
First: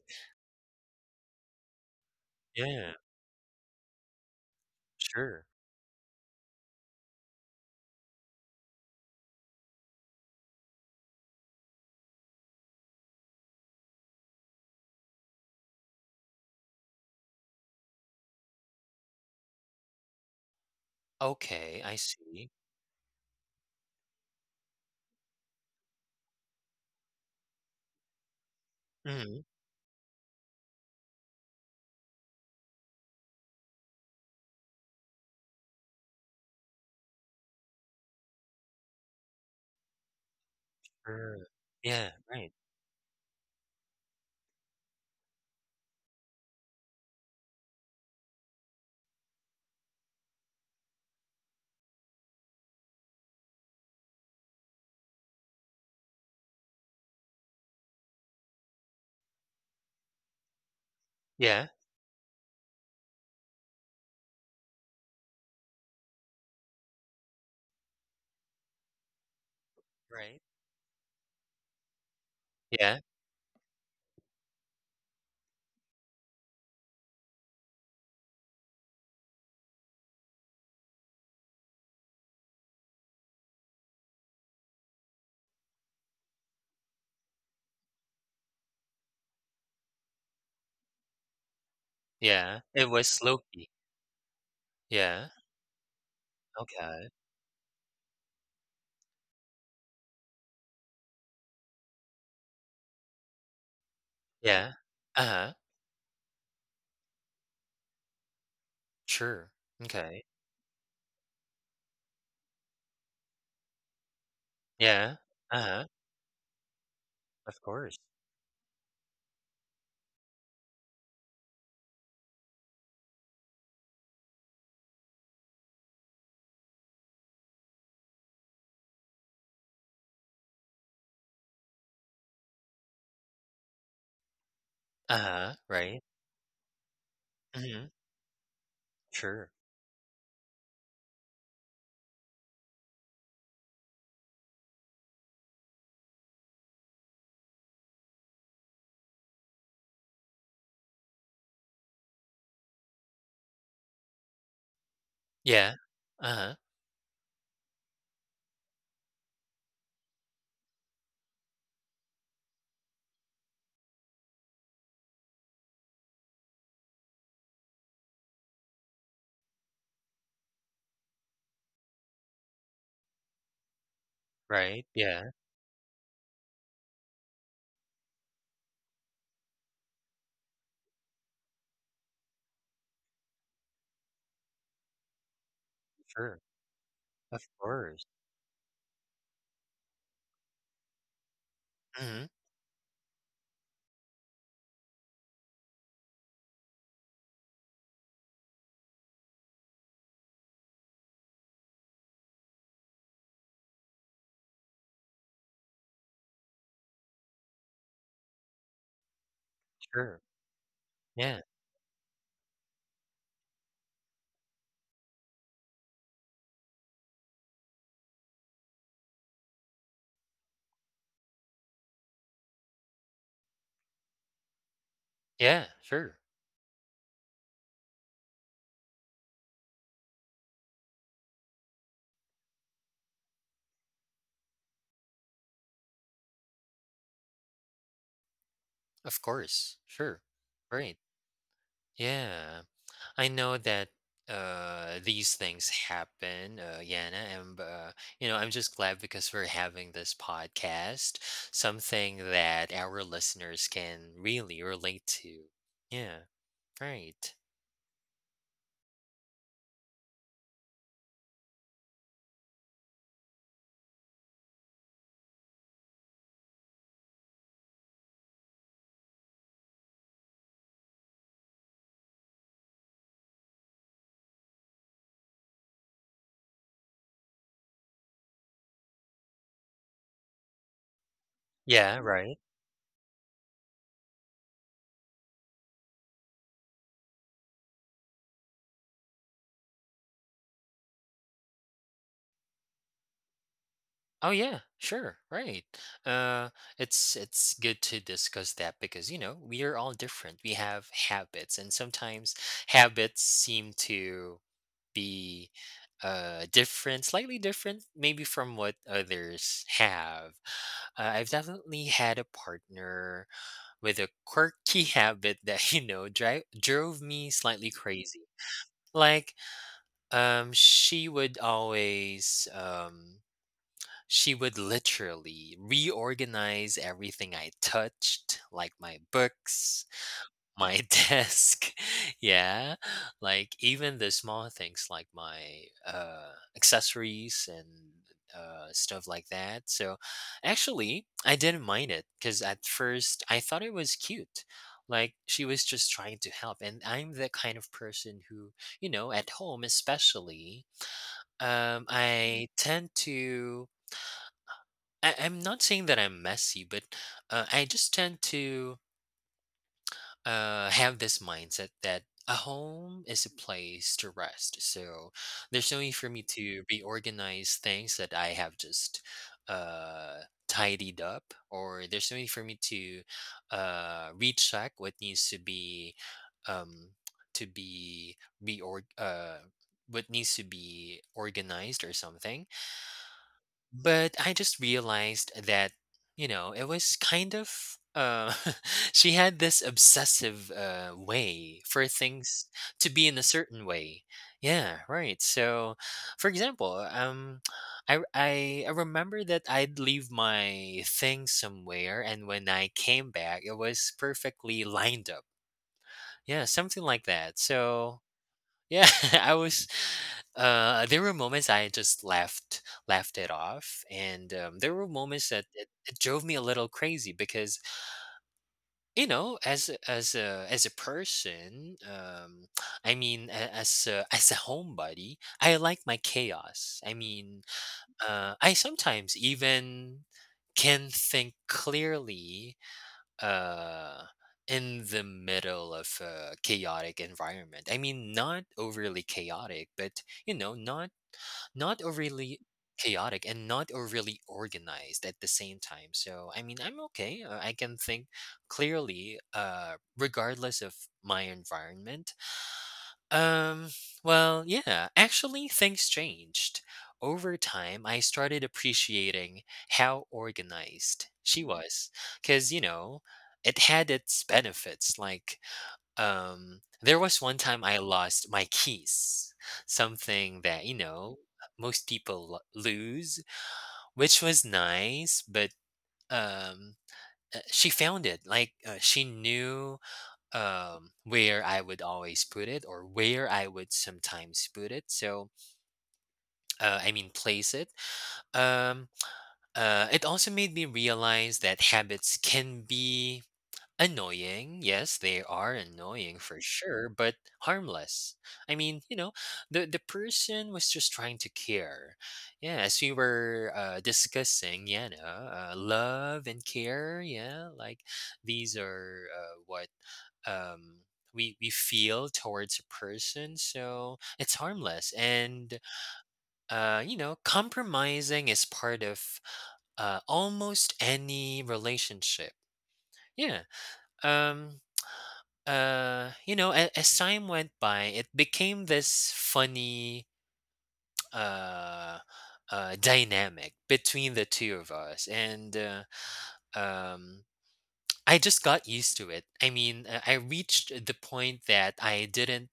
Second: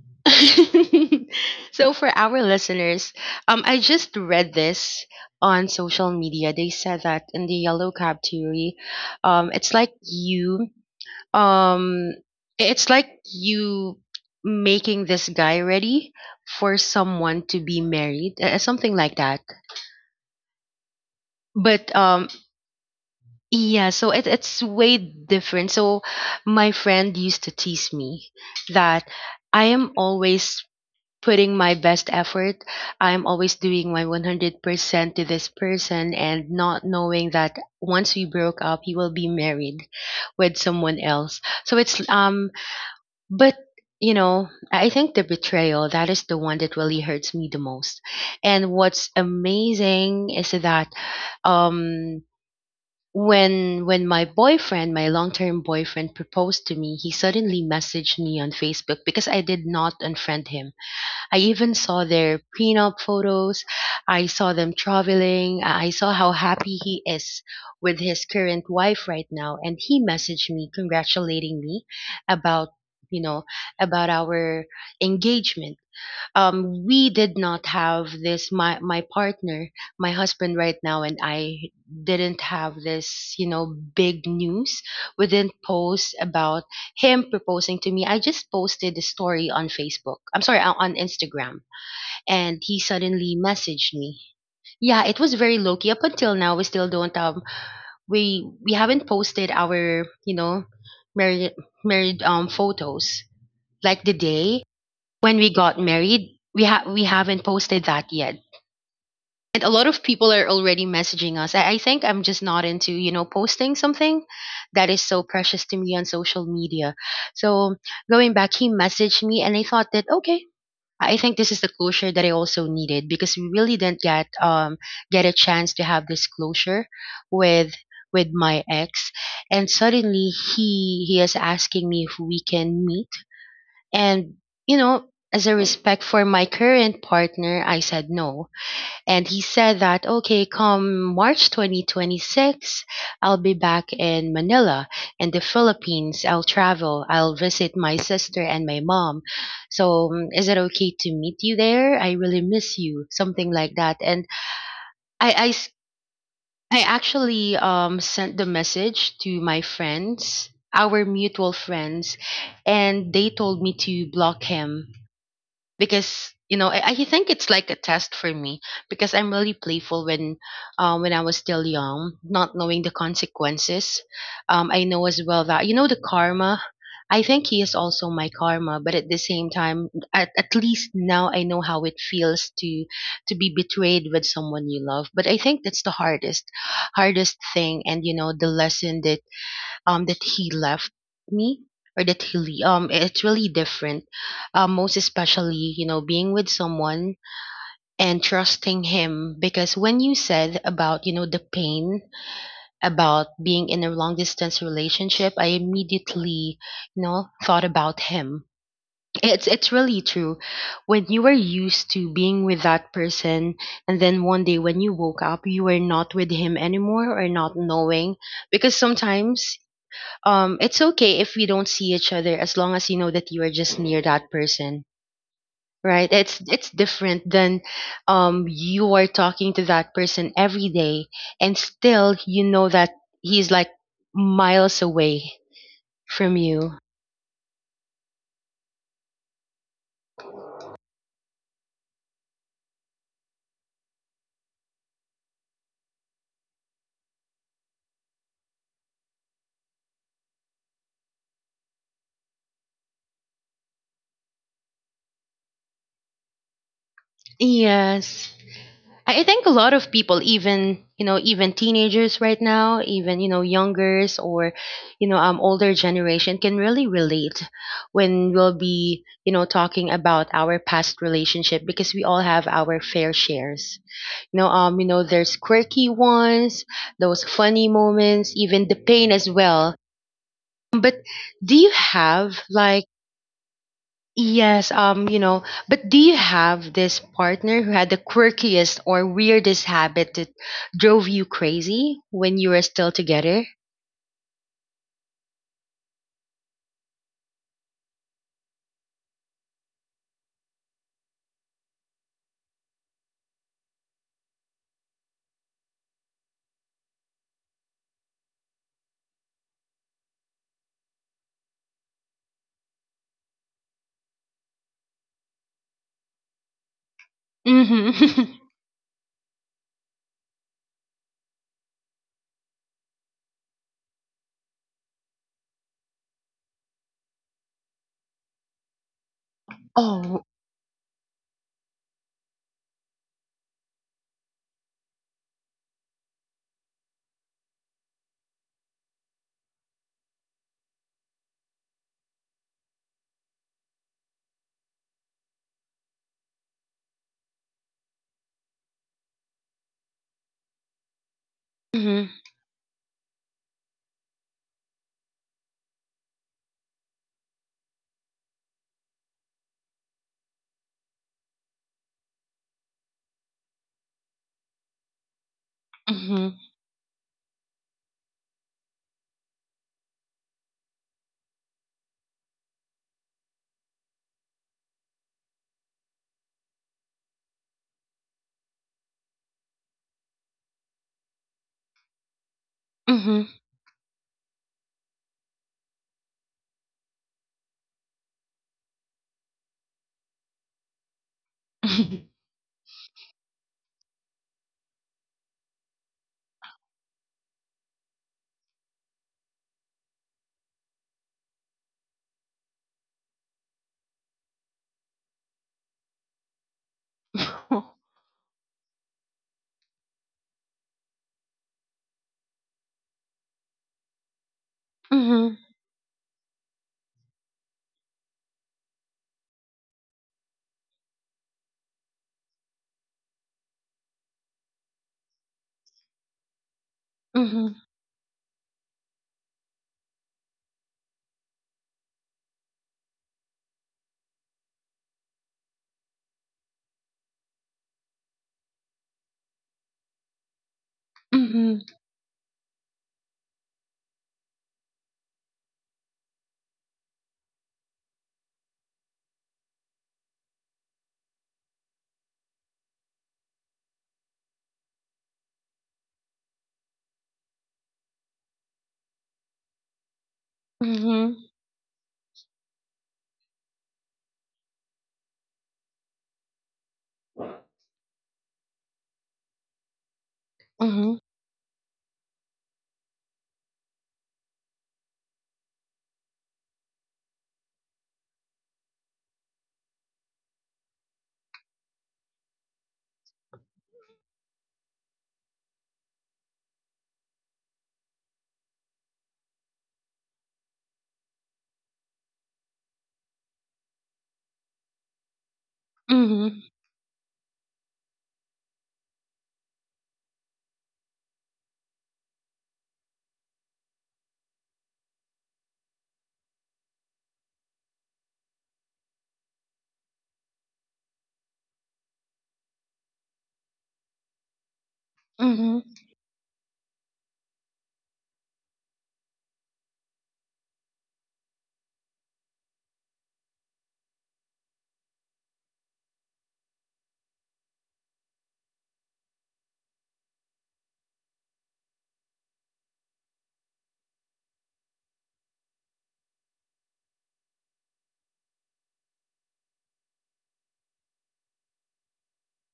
so for our Yeah, listeners, um, I just read this sure. on social media. They said that in the yellow cab theory, um, it's like you, um, it's like you making this guy ready for someone to be married, uh, something like that. Okay, But I um, see. yeah, so it, it's way different. So my friend used to tease me that Mhm, I am always putting my best effort. I'm always doing my one hundred percent to this person, and not knowing that once we broke up, he will be married with someone else. sure. So it's, Yeah, um, right. but you know, I think the betrayal, that is the one that really hurts me the most. And what's amazing is that, um, when when my boyfriend my long-term boyfriend proposed to me, he suddenly messaged me on Facebook because I did not unfriend him. I Yeah, even saw their prenup photos. I saw them traveling. I I saw how happy he is with his current wife right now. And he right. messaged me congratulating me about, Yeah, you know, about our engagement. Um we did not have this, my my partner, my husband right now, and I didn't have this, you know, big news. We didn't post about him proposing to me. I just posted the story on Facebook, I'm sorry, on on Instagram, and yeah, he it was suddenly Loki. messaged me. Yeah, it Yeah, was very low key. Up until now we still okay, don't, um we we haven't posted our, you know, married married um photos, like the day yeah, when we uh-huh. got married. We ha- we haven't posted that yet. Sure. And a lot of Okay. people are already messaging us. I-, I think I'm just not into, you know, posting something that is Yeah. so precious to Uh-huh. me on social media. Of So course. going back, he messaged me and I thought that, okay, I think this is the closure that I also needed because we really didn't get um get a chance to have this closure with with my ex. And suddenly he he is asking me if we can meet and, you know, as Uh-huh. a Right. respect for my current partner, I Hmm. said no. And he Sure. said that, okay, come March twenty twenty-six, I'll be back in Manila, in the Philippines. I'll travel. I'll visit my sister and my mom. So mm, is it okay to meet you there? I really miss you. Something like that. And I, I s- Yeah. Uh-huh. I actually um, sent the message to my friends, our mutual friends, and they told me to block him because, you know, I, I think it's like a test for me because I'm really playful when, um, when I was still young, not knowing the consequences. Um, I Right. know as Yeah. well that, you know, the karma. I think he is also my karma, but at the same time, at, at least now I know how it feels to to be betrayed with someone you love. But I think that's the Sure. hardest hardest Of thing, and course. you know the lesson that um that he left me, or that Hmm. he le- um it's really different, um most especially, you know, being with someone and trusting him. Because when you said about, you know, the pain about being in a long distance relationship, I immediately, you know, thought about him. It's it's really Sure. true, when you were Yeah. used to being with that person, and then one day when you woke up you were not with him anymore, or not knowing. Because sometimes, um it's okay if we don't see each other as long as you know that you are just near that person, Yeah. right? Sure. It's it's different than, um you are talking to that person every day and still you know that he's like miles away from you. Of course. Sure. Right. Yeah. I know that uh these things happen uh Yana, and uh you know, I'm just glad because we're having this podcast, something that our listeners can really relate to. Yeah, right. Yes, I I think a lot of people, even, you know, even teenagers right now, even, you know, youngers, or you know, um, older generation can really relate when we'll be, you know, talking about our past relationship, because we all have our fair shares. You know, um, you know, there's quirky ones, those funny moments, even the pain as well. But do you Yeah, right. have like, yes, um, you know, but do you have this partner who had the quirkiest or weirdest habit that drove you crazy when you were still together? Oh yeah, sure, right. Uh, it's it's good to discuss that because you know we are all different. We have habits, and sometimes habits seem to be uh different, slightly different, maybe from what others have. Uh, I've definitely had a partner with a quirky habit that you know drive drove me slightly crazy. Mm-hmm. Like, um, she would always um she would literally reorganize everything I touched, like my books, Oh. my desk. Yeah. Like even the small things like my uh, accessories and uh, stuff like that. So actually, I didn't mind it because at first I thought it was cute. Like she was just trying to help. And I'm the kind of person who, you know, at home especially, um, Mm-hmm. I tend to I, I'm not saying that I'm messy, but uh, I just tend to uh, have this mindset that a home is a place to rest. So there's no need for me Mm-hmm. to reorganize things that I have just uh, tidied up, or there's no need for me to uh, recheck what needs to be um, to be reorg uh, what needs to be organized or something, Mm-hmm. but I just realized that, you know, it was kind of uh she had this obsessive uh way for things to be in a certain way. Yeah, right. So, for example, um I r- I I remember that I'd leave my things somewhere and when I came back it was perfectly lined up. Yeah, something like that. So, yeah, I was. Uh, there were moments I just laughed, laughed it off, and um, there were moments Mm-hmm. that it, it drove me a little crazy because you know, as a- as a as a person, um, I mean, a- as a, as a homebody, I like my chaos. I mean, Mm-hmm. uh, I sometimes even can think clearly uh in the middle of a chaotic environment. I mean not overly chaotic, but you know, not Mm-hmm. not overly chaotic and not overly organized at the same time. So I mean, I'm okay, uh, I can think clearly uh regardless of my environment. um, well, yeah, actually, things changed. Over time, I started appreciating how organized Mm-hmm. she was. Because, you know, it had its benefits. Like, um, there was one time I lost my keys, something that, you Mm-hmm. know, most people lo- lose, which was nice, but, um, uh, she found it. Like, uh, she knew um where I would always put it or where I would sometimes put it, so uh, I mean place it. um uh, it also made me realize that habits can be annoying. Yes, they are annoying for sure, but harmless. I mean, you know, the the person was just trying to care. Yeah, as we were uh, discussing, yeah, no, uh, love and care. Yeah, like these are uh, what um, we we feel towards a person. So it's harmless, Mm-hmm. and uh, you know, compromising is part of uh, almost any relationship. Yeah. Um. Uh. You know, a- as time went by, it became this funny uh, uh dynamic between the two of us, and uh, um, I just got used to it. I mean, uh, I reached the point that I didn't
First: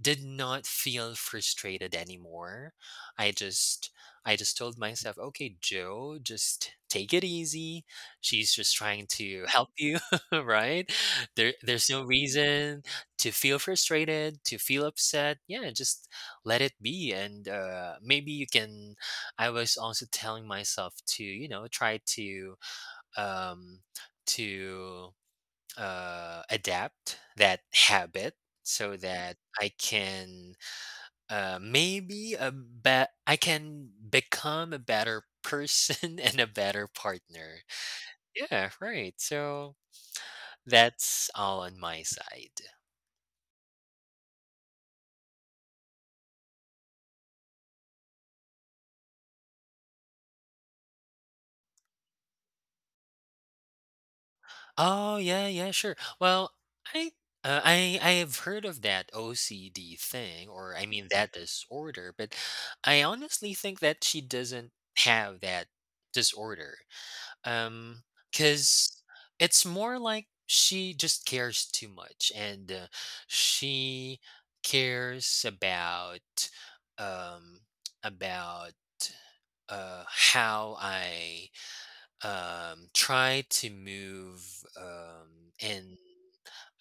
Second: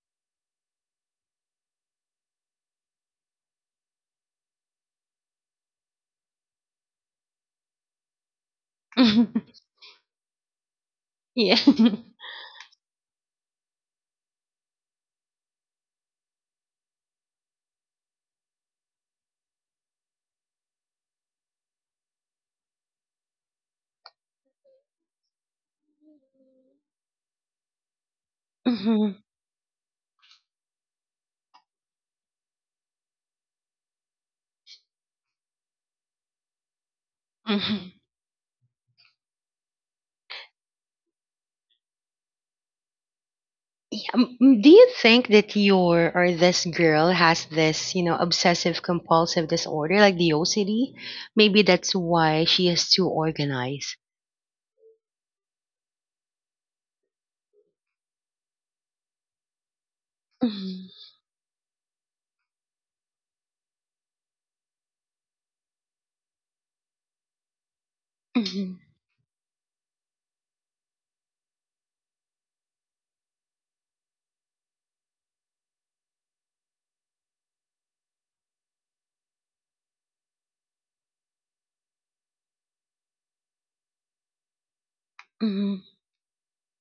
did not feel frustrated anymore. I just I just told myself, "Okay, Joe, just take it easy. She's just trying Mm-hmm. to help you, right? There Yeah. there's no reason to feel frustrated, to feel upset. Yeah, just let it be, and uh maybe you can I was also telling myself to, you know, try to um to uh adapt that habit so that I can uh, maybe a bet I can become a better person and a better partner. Mm-hmm. Yeah, right. So that's all on my side. Yeah, mm, mm, do you think that your, or this girl, has this, you know, obsessive compulsive disorder, like the O C D? Maybe that's why she is too organized. Oh yeah, yeah, sure. Well, I uh, I I have heard of that O C D thing, or I Mhm, mean that disorder, but I honestly think that she doesn't have that disorder. Um, mhm, cause it's more like she just cares too much and, uh, she cares about, um, about, uh, how I um, try to move um, mhm, in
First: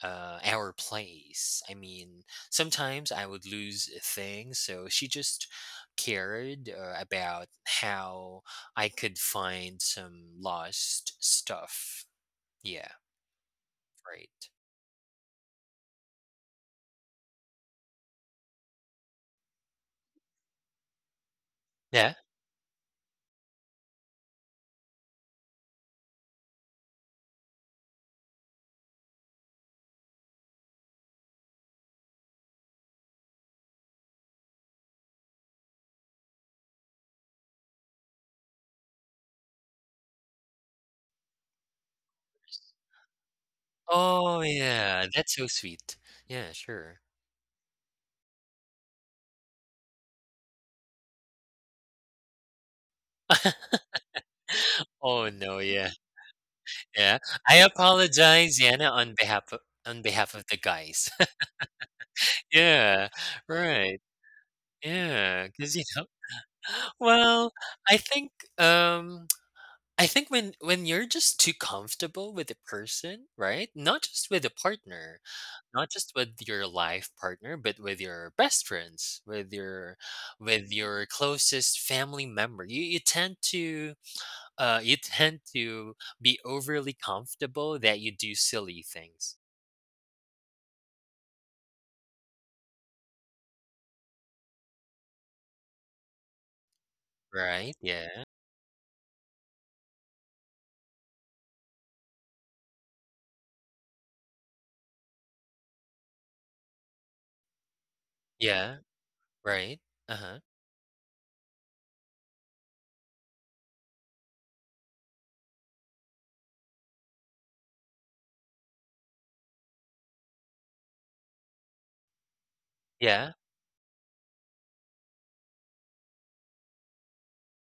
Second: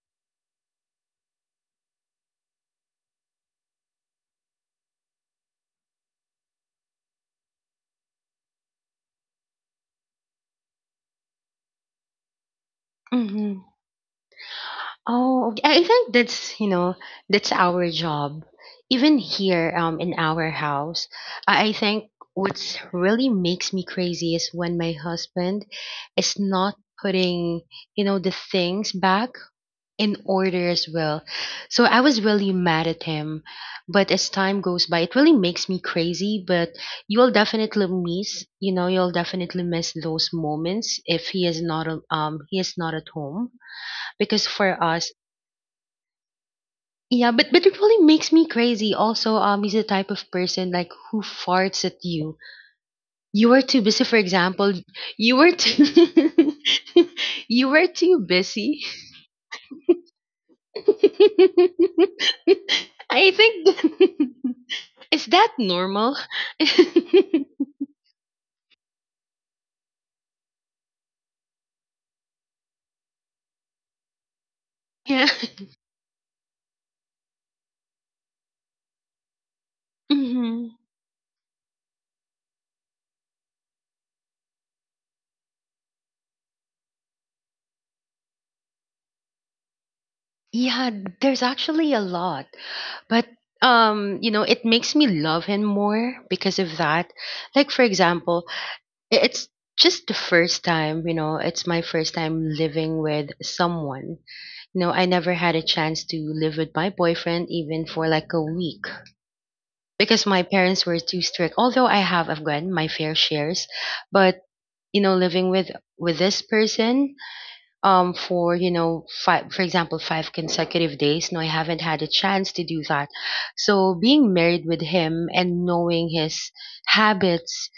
uh, our place. I mean, sometimes I would lose things, so she just cared uh, about how I could find some lost stuff. Yeah, mhm. right. Oh, okay. I I think that's, you know, that's our job. Even here um in our house, I I think Yeah. what's really makes me crazy is when my husband is not putting, you know, the things back in order as well. So I was really mad at him. But as time goes by, it really makes me crazy. But you'll definitely miss, you know, you'll definitely miss those moments if he is not a- um he is not at home. Oh, Because for yeah. us, That's so sweet. Yeah, sure. yeah, but but it really makes me crazy. Also, um, he's the type of person like who farts at you. You were too busy, for example. Oh You were no, too yeah, yeah. I you were too apologize, busy Yana, on behalf of, on behalf of the guys. Yeah, I right. think is Yeah, that because you know normal? well, I think, um, I think when when you're just too comfortable with a person, right? Not just with a partner, Yeah. not just with your life partner, but with your best friends, with your with Mhm. your closest family member. You you tend to, uh, you tend to be overly comfortable that you do silly things, Yeah, there's actually a lot. But um, you know, it makes me love him more because of that. Like right? for Yeah. example, i- it's just the first time, you know, it's my first time living with someone. You know, I never had a chance to live with my boyfriend even for like a Yeah, week, right. because Uh-huh. my parents were too strict. Although I have I've gotten my fair shares, but you know, living with with this person, um for, you know, five for example five consecutive days, no, I haven't had a chance to do that. Yeah, So being married with him and knowing his habits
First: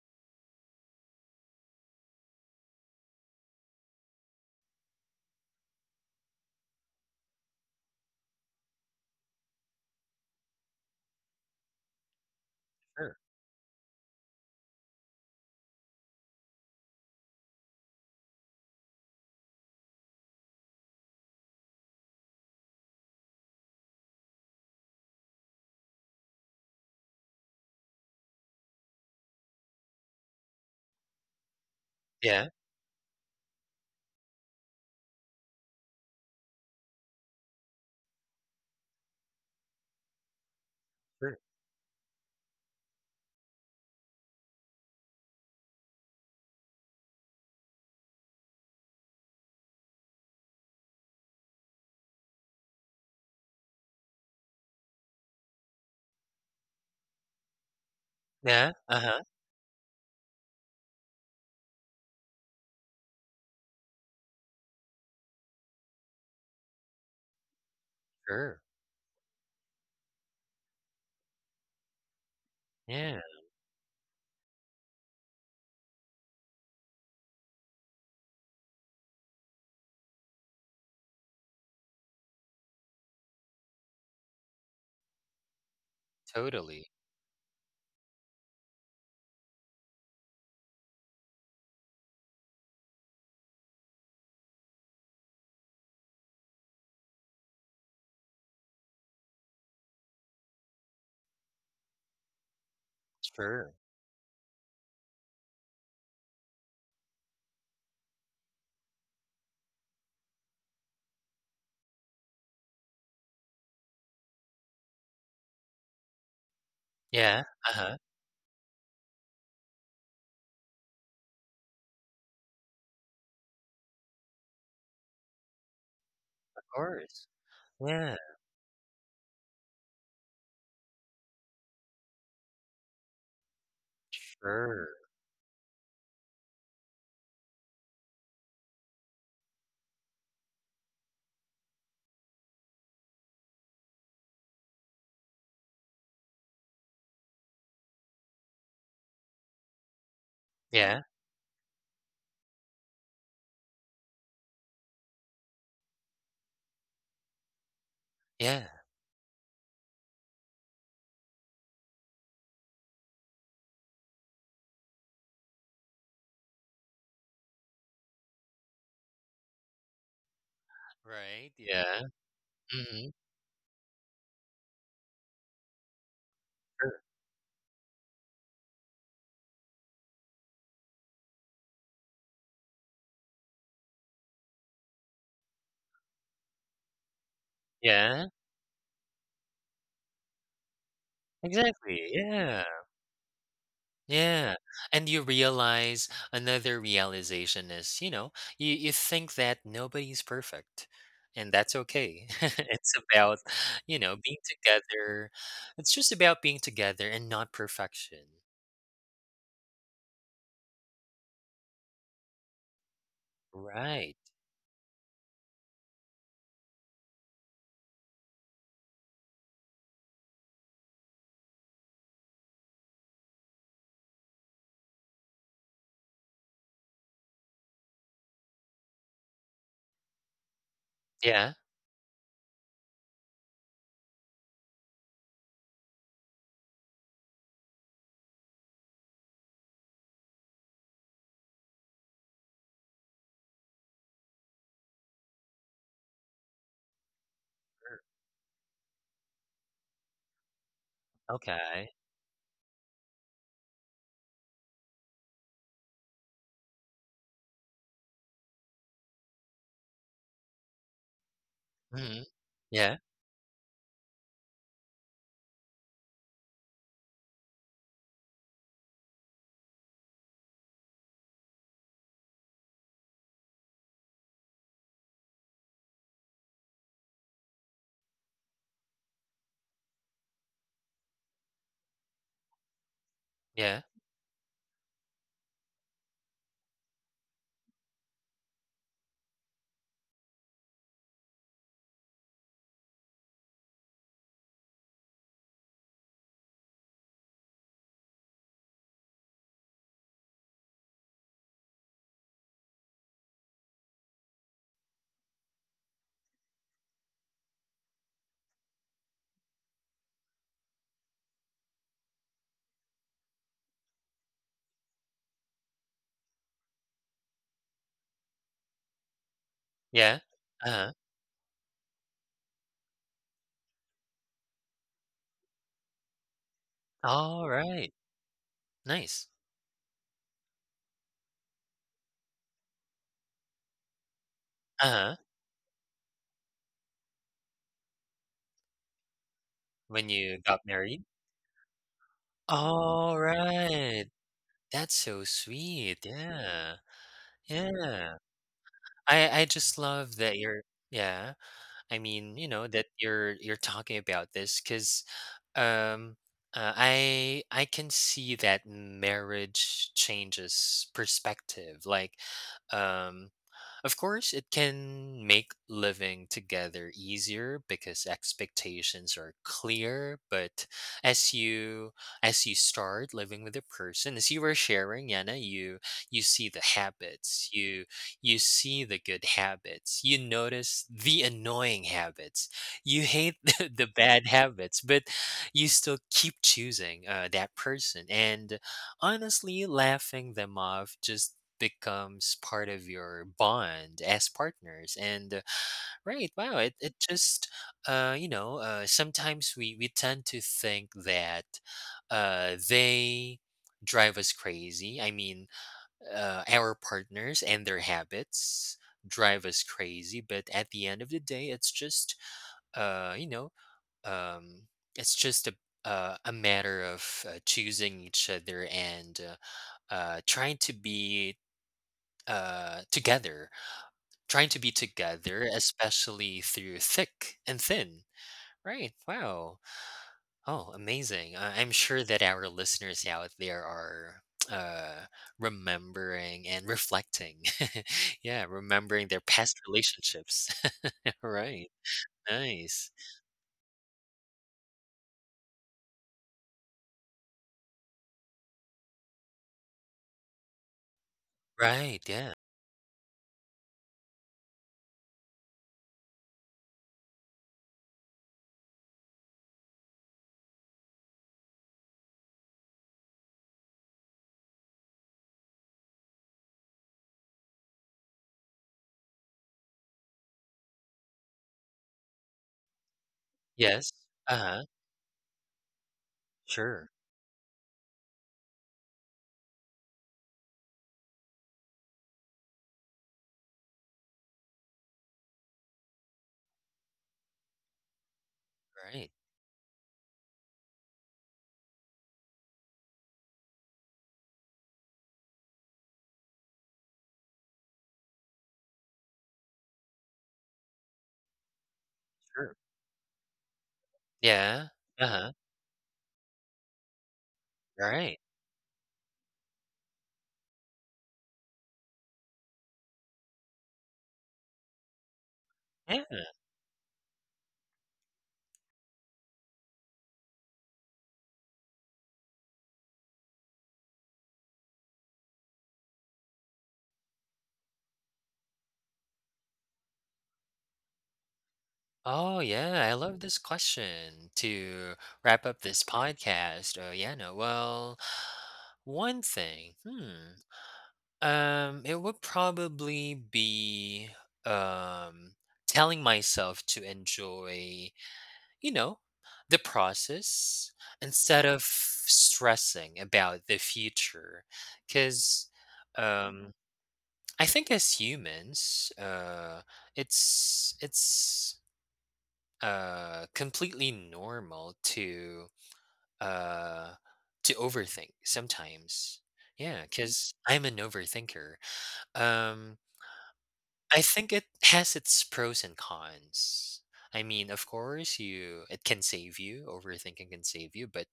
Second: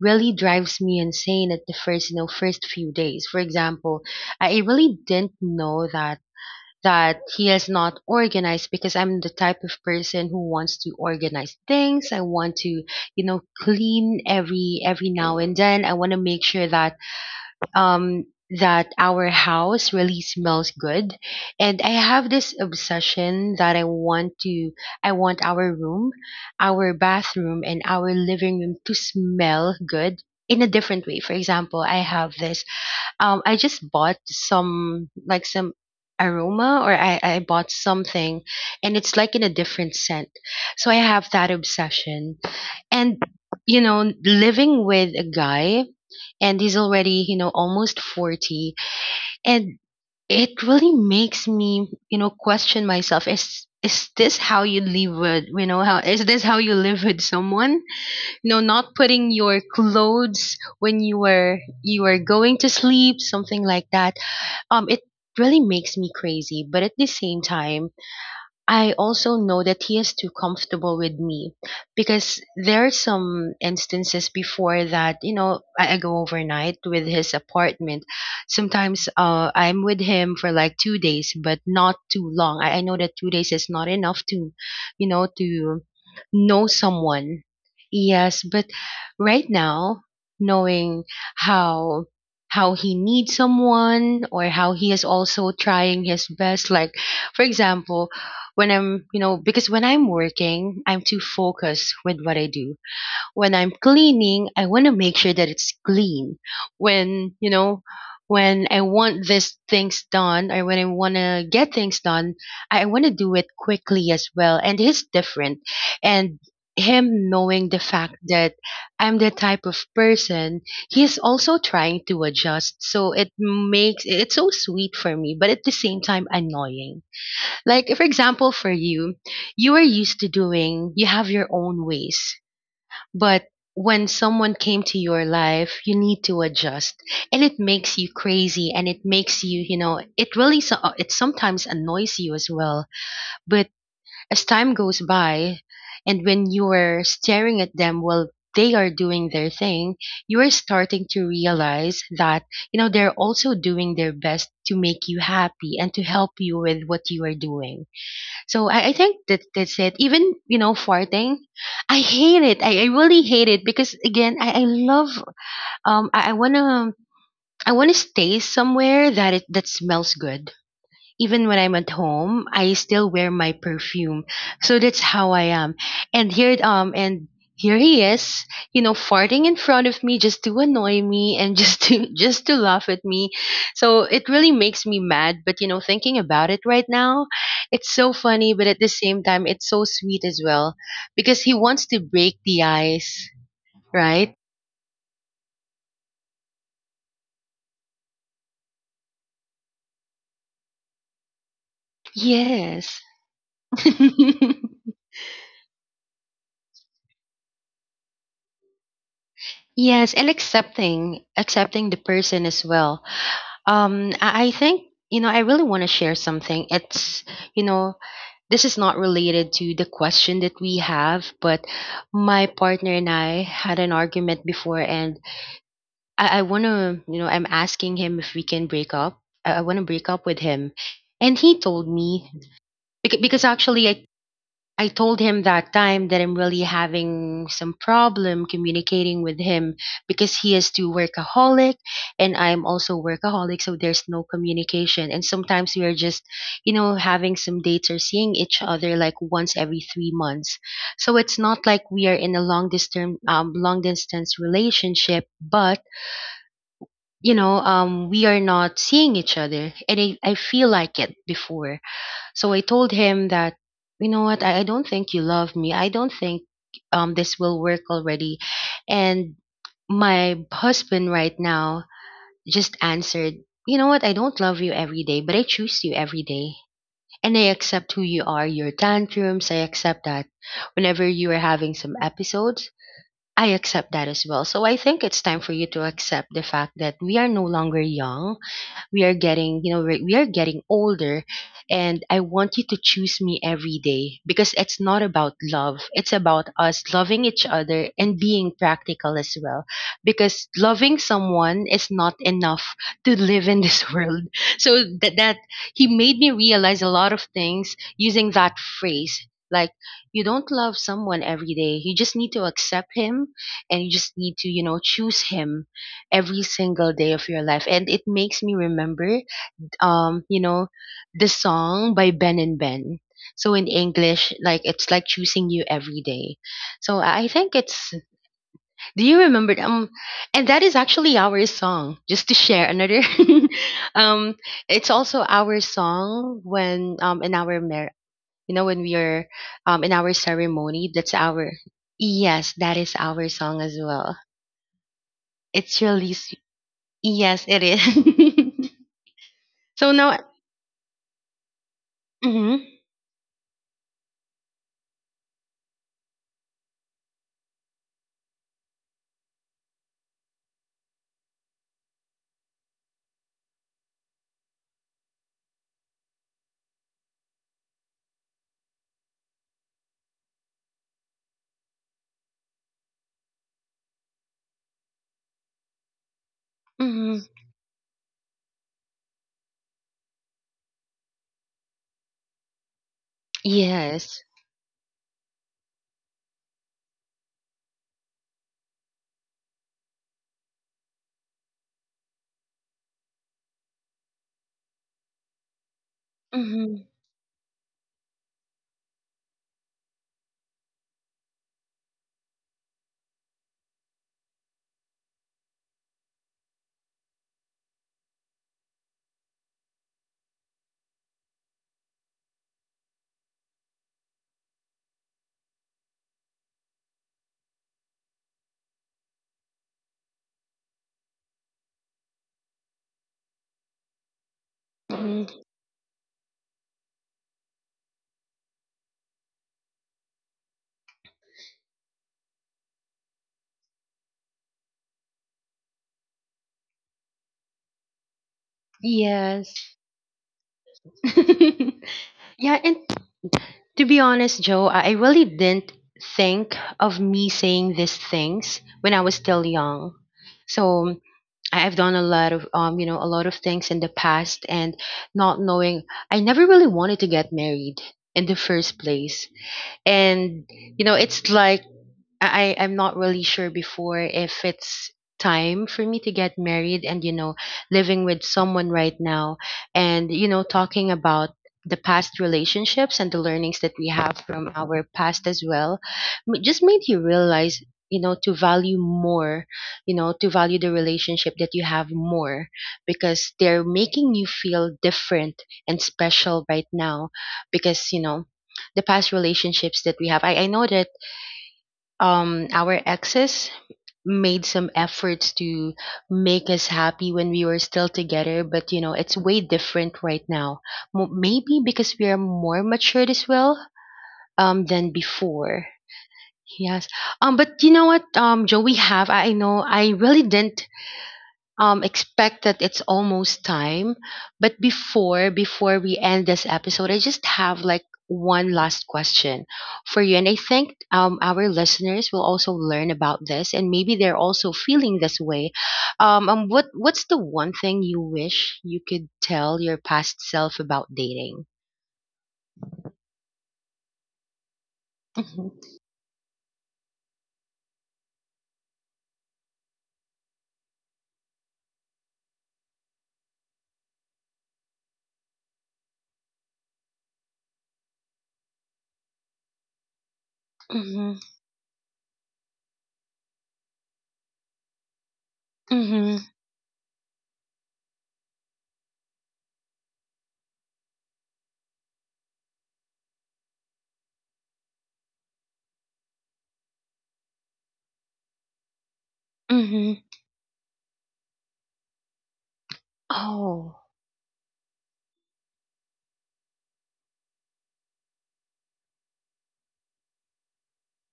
really drives me insane at the first, you know, first few days. For example, i I really didn't know that that he is not organized, because I'm the type of person who wants to organize things. I want to, sure. you know, clean every every now and then. I want to make sure that um that our house really smells good. And I have this obsession that I want to I want our room, our bathroom and our living room to smell good in a different way. For example, I have Yeah, this, um, I just bought some, like some aroma, or I, I bought something and it's like in a different scent. So I have sure. that obsession. And you know, living with a guy and he's already, you know, almost forty, and it really makes me, you know, question myself, is is this how you live with, you know, how, is this how you live with someone? No, Yeah, not uh-huh, putting your clothes when you were you were going to sleep, something like that, um, it really makes me crazy. But at the same time, sure. I also know that he is too comfortable with me, because there are Yeah, some instances before that, you know, I, I go overnight with his apartment. Sometimes uh, I'm with him for like two days, but not too long. I, I know that two days is not enough to, you know, to know totally. someone. Yes, but right now, knowing how how he needs someone, or how he is also trying his best, like for example, when I'm, you know, because when I'm working, I'm too focused with what I do. When I'm Sure. cleaning, I want to make sure that it's clean. When, you know, when I want these things done, or when I want to get things done, I want to do it quickly as well. And he's different. And him Yeah, knowing the uh-huh, fact that I'm the type of person, he's also trying to adjust. So it makes it's so sweet for me, but at the same time of annoying. course. Like, for Yeah, example, for you, you are used to doing, you have your own ways. But when someone came sure. to your life, you need to adjust. And it makes you crazy, and it makes you, you know, it really, so- uh, it sometimes annoys you as well. But as time goes by, and when you are staring at them while they are doing their thing, you are Yeah, starting to realize that, you know, they're also doing their best to make you happy and to help you with what you are doing. yeah. So I, I think that that's it. Even, you know, farting, I hate it. I, I really hate it, because again, I, I love um I, I wanna, I wanna stay somewhere that it that smells good. Even Right, when I'm at yeah. home, I still Mhm. wear my perfume. So that's how I am. And here um and here he is, you know, farting in front of me just to annoy me and just to just to laugh at me. So it really makes me mad, but you know, thinking about it right now, it's so Yeah, funny, but at the same time it's so sweet as well, because he wants to exactly, break the yeah, ice, right? yeah. And you realize another realization is, you know, you you think that nobody's perfect, and that's okay. It's Yes. about, you know, being together. It's just about being together and not perfection. Yes, and accepting accepting the person as well. Um, Right. I I think, you know, I really want to share something. It's, you know, this is not related to the question that we have, but my partner and I had an argument before, and I, I want to, you know, I'm asking him if we can break up. I, I want to break up with him. And Yeah, he told me, beca- because actually I I told him that time that I'm really having some problem communicating with him because he is too workaholic and I'm also workaholic, so there's no communication. And sometimes we are just, you know, having some dates or seeing each other like once every three months. So it's not like okay. we are in a long distance, um, long distance relationship, but you know, um, we are not seeing each other, and I, I feel like it before. Mhm. So I told Yeah, him that, you know what, I, I don't think you love me. I don't think um, this will work already. And my husband right now just answered, you know what, I don't love you every day, but I choose you every day. And I accept who you are, your tantrums. I accept that whenever you are having some episodes, I yeah. accept that as well. So I think it's time for you to accept the fact that we are no longer young. We are getting, you know we we are getting older, and I want you to choose me every day, because it's not about love, it's about us loving each other and being practical as well, because loving someone is not enough to live in this world. So that that he made me realize a lot of things using that phrase, like you don't love someone every day, you just need to accept him, and you just need to, you know choose him every single day of your life. And it makes me remember, Yeah. um, you know, Uh-huh. the song by Ben and Ben. So in English, like it's like choosing you every day. So I think Alright. it's. Do you Nice. remember? Um, and that is actually our song. Just to share another. um, it's Uh-huh. also our song when um in our mar- you know, when we are um in When our you got ceremony. married? That's our. Yes, that is our song as Alright. well. That's so It's sweet. really s- Yeah. yes, it Yeah. is. I I just So love now. that you're yeah. I mean, you know, Mhm, that you're you're talking about this because, um, uh, I I can see that marriage changes perspective. Like, um of course, it can make living together easier because expectations are clear, but as you as you start living with a person, as you were sharing, Yana, you you see the mhm. habits, you you see the good habits, you notice the annoying habits, you hate the, the Yes. bad habits, but you still keep choosing uh, that person and honestly laughing them off just becomes part of your bond as partners and uh, right, wow, it, Mhm, it just uh you know uh sometimes we we tend to think that uh they drive us crazy. I mean, uh, our partners and their habits drive us crazy, but at the end of the day, it's just uh you know um it's just a uh, a matter of uh, choosing each other and uh, uh, trying to be uh, together. Trying to be mhm. together, especially through thick and thin. Right. Wow. Oh, amazing. Uh, I'm sure that our listeners out there are uh, remembering and reflecting. Yeah, remembering their past Yes. relationships. Right. Yeah, and Nice. to be honest, Joe, I I really didn't think of me saying these things when I was still young. So I- I've Right. done a Yeah. lot of um, you know, a lot of things in the past, and not knowing, I never really wanted to get married in the first place. And you know, it's like I I- am not really sure before if it's time for me to get married, and you know, living with someone right now, and you know, talking about the past relationships and the learnings that Yes. we have Uh from huh. our past as well, m- just Sure. made you realize, you know, to value more, you know, to value the relationship that you have more, because they're making you feel different and special right now, because you know, the Right. past relationships that we have, i, I know that um our exes made some efforts to make us happy when we were still together, but you know it's way different right now. Mo- maybe because we are Sure. more matured as well, um Yeah. than Uh huh. before. Yes. um but you know what, Right. Um joe, we have, i I know i really didn't um expect that it's almost time, but before before we Yeah. end this episode I just have like one last question for you, and I think, um, our listeners will also learn about this, and maybe they're also feeling this way. Um, um what what's the one thing you wish you could tell your past self about dating? Oh yeah, I love this question to wrap Mhm. up this podcast. Oh yeah, no. Well, one thing. Hmm. Um, it would probably be um telling myself to enjoy, you know, the process Mhm. instead of stressing about the future. Cause Mhm. um I think as humans, uh it's it's uh completely normal to uh to overthink sometimes. Yeah, Mhm. because I'm an overthinker. um Oh. I think it has its pros and cons. I mean, of course, you it can save you, overthinking can save you, but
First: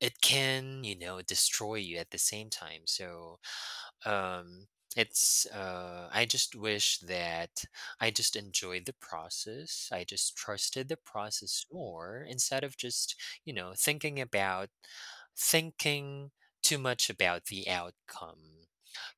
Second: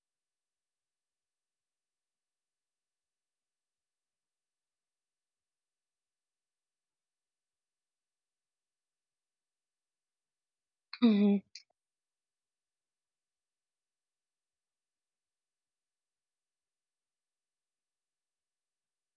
it can, you know, destroy you at the same time. So um it's uh I just wish that I just enjoyed the process, I just trusted the Mhm. process more instead of just, you know, thinking about thinking too much about the outcome,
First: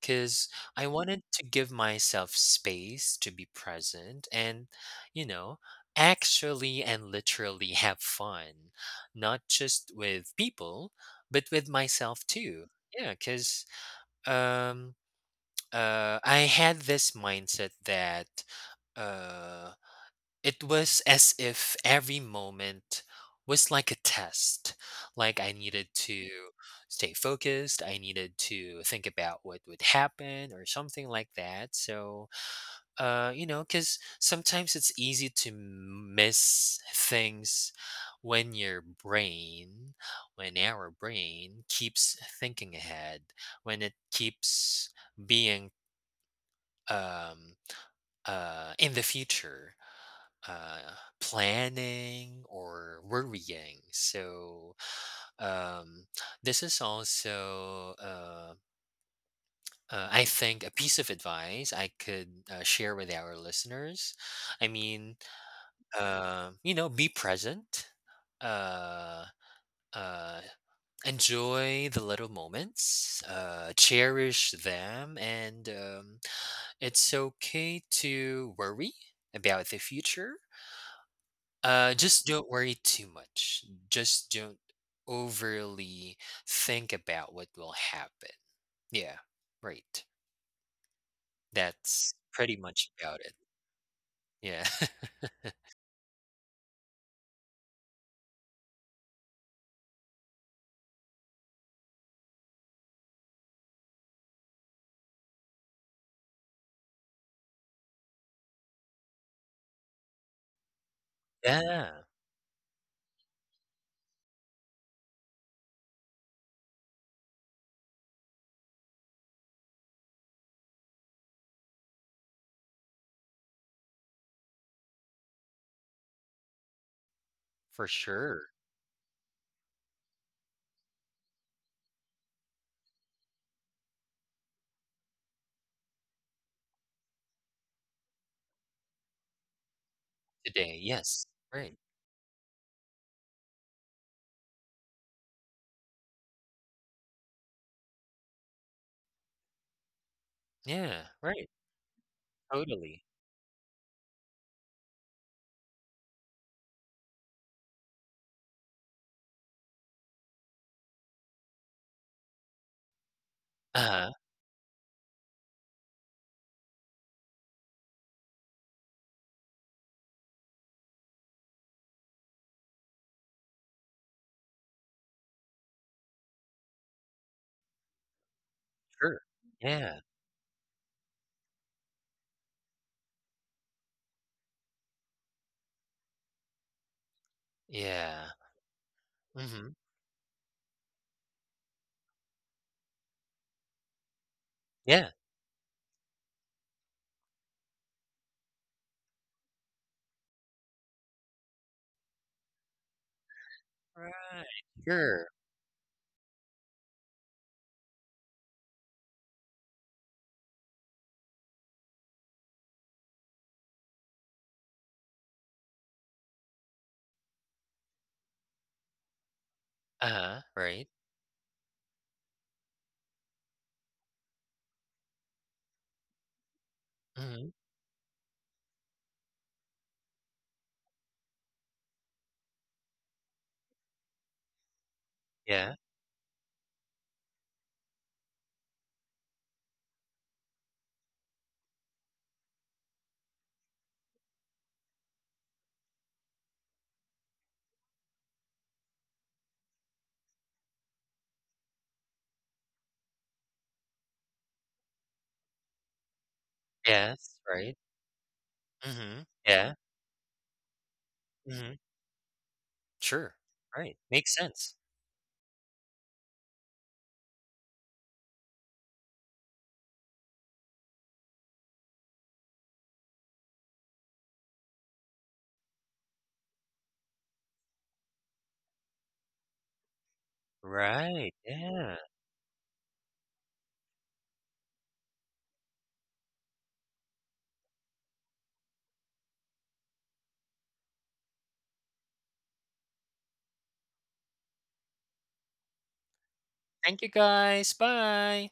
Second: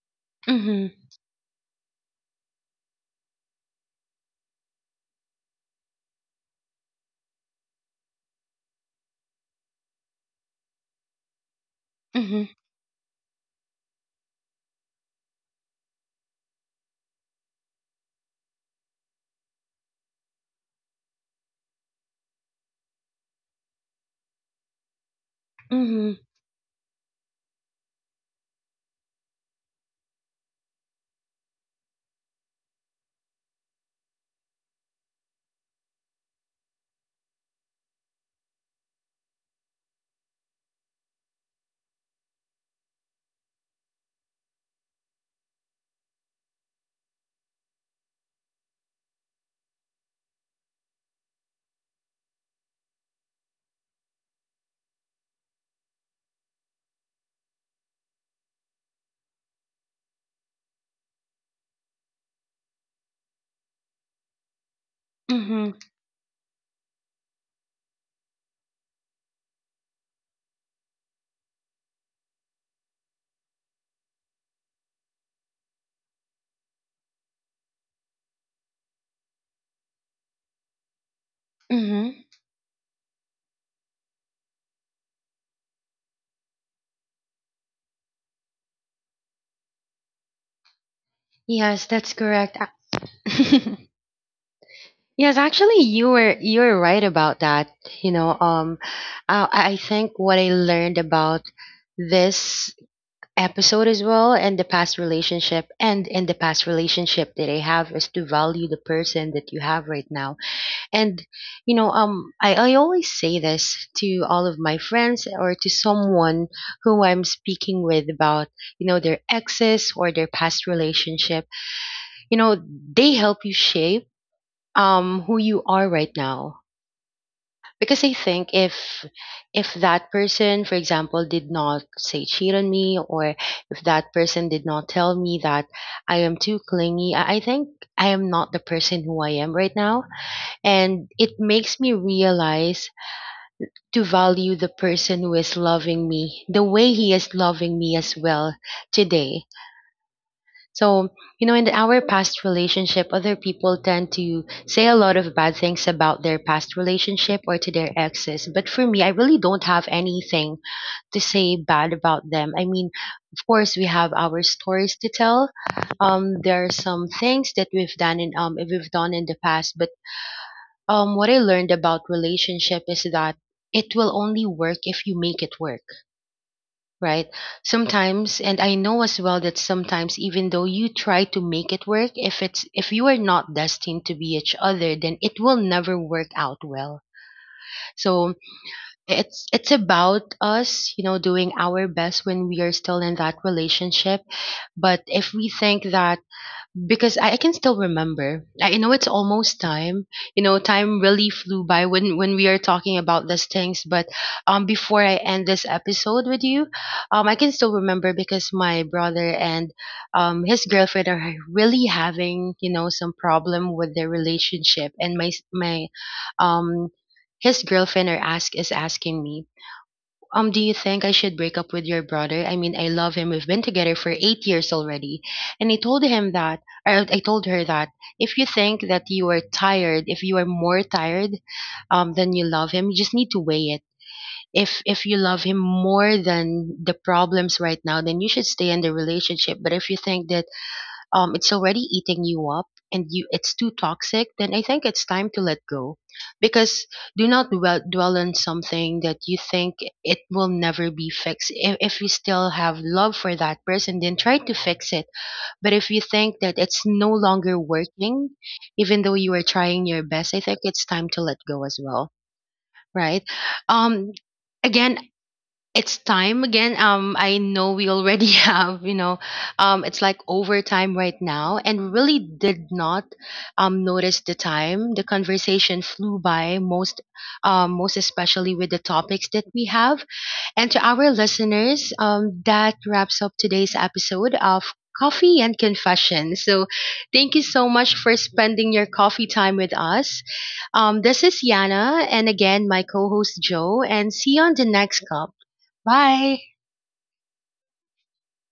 because I Mhm. wanted to give myself space to be present and, you know, actually and literally have fun, not just with people but with myself Mhm. too. Yeah, because uh, I had this mindset that uh, it was as if every moment was like a test. Like I needed Mhm. to stay focused. I needed to think about what would happen or something like that. So, uh, you know, because sometimes it's easy to miss things when your brain, when our brain keeps thinking ahead, when it keeps being um, uh, in the future, uh, planning or worrying. So um, this is also, uh, uh, I think, a piece of advice I could uh, share with our listeners. I mean, Mhm. uh, you know, be present. Uh, uh, Enjoy the little moments, uh, cherish them, and um, it's okay to worry about the future. Uh, Mhm. Just don't worry too much. Just don't overly think about what will happen. Yeah, right. Yes, that's That's pretty correct. much about it. Yeah. Yes, actually, you were you were right about that. You know, um, I, I think what I learned about this episode as well, and the past relationship, and in the past relationship that I have, is to value the person that you have right now. And you know, Yeah, um, I I always say this to all of my friends, or to someone who I'm speaking with about, you know, their exes or their past relationship. You know, they help you shape um who you are right now, for because I sure. think if if that person, for example, did not say cheat on me, or if that person did not tell me that I am too clingy, I I think I am not the person who I am right now, Today, and yes. it Right. makes me realize to value the person who is loving me the way he is loving me as well today. Yeah, So, you right. know, in our past Totally. relationship, other people tend to say a lot of bad things about their past relationship or to their exes. But for me, I really don't have anything to say bad about them. I mean, of course, Uh we huh. have our stories to tell. Um, there are some things that we've done in um we've done in the past, but um, what I learned about relationship is that it will only work if you make it work, right? Sometimes, and I know Sure. as well that Yeah. sometimes, even though you try to make it work, if it's if you are not destined to be each other, then it will never work out well. Yeah. So it's Mm it's hmm. about us, you know, doing our best when we are still in that relationship. But Yeah. if we think that because I, I can still remember. I I know it's almost time. You know, time really flew by when when we are talking about these things. But Right, um, before I sure. end this episode with you, um, I can still remember because my brother and um his girlfriend are really having, you know, some problem with their relationship, and my s- my um his girlfriend are ask is asking me, Uh-huh, um, do you right. think I should break up with your brother? I mean, I love him. We've been together for eight years already. And I told him that, or I told Mhm. her that, if you think that you are tired, if you are more tired um, than you love him, you just need to weigh it. If if you love him Yeah, more than the problems right now, then you should stay in the relationship. But if you think that um, it's already eating you up, and you it's too toxic, then I think it's time to let go. Because do not dwell, dwell on something that you think it will never be fixed. If, if you still have love for that person, then try to fix it. But if you think that it's no yes, longer right. working, even though Mhm. you are Yeah, trying your best, I think it's time to let go mhm. as well, right? Sure. Right, Um, makes sense. again, it's time again. Um, I know we already have, you know, um, it's like overtime right now, and really did not um notice the time. The conversation flew by most, um, most especially with the topics that we have. And to our Right, listeners, yeah. um, that wraps up today's episode of. Coffee and Confession. So, thank you so much for spending your coffee time with us. Um, this is Yana, and again, my co host Joe, and see you on the next cup. Bye! Thank you, guys. Bye.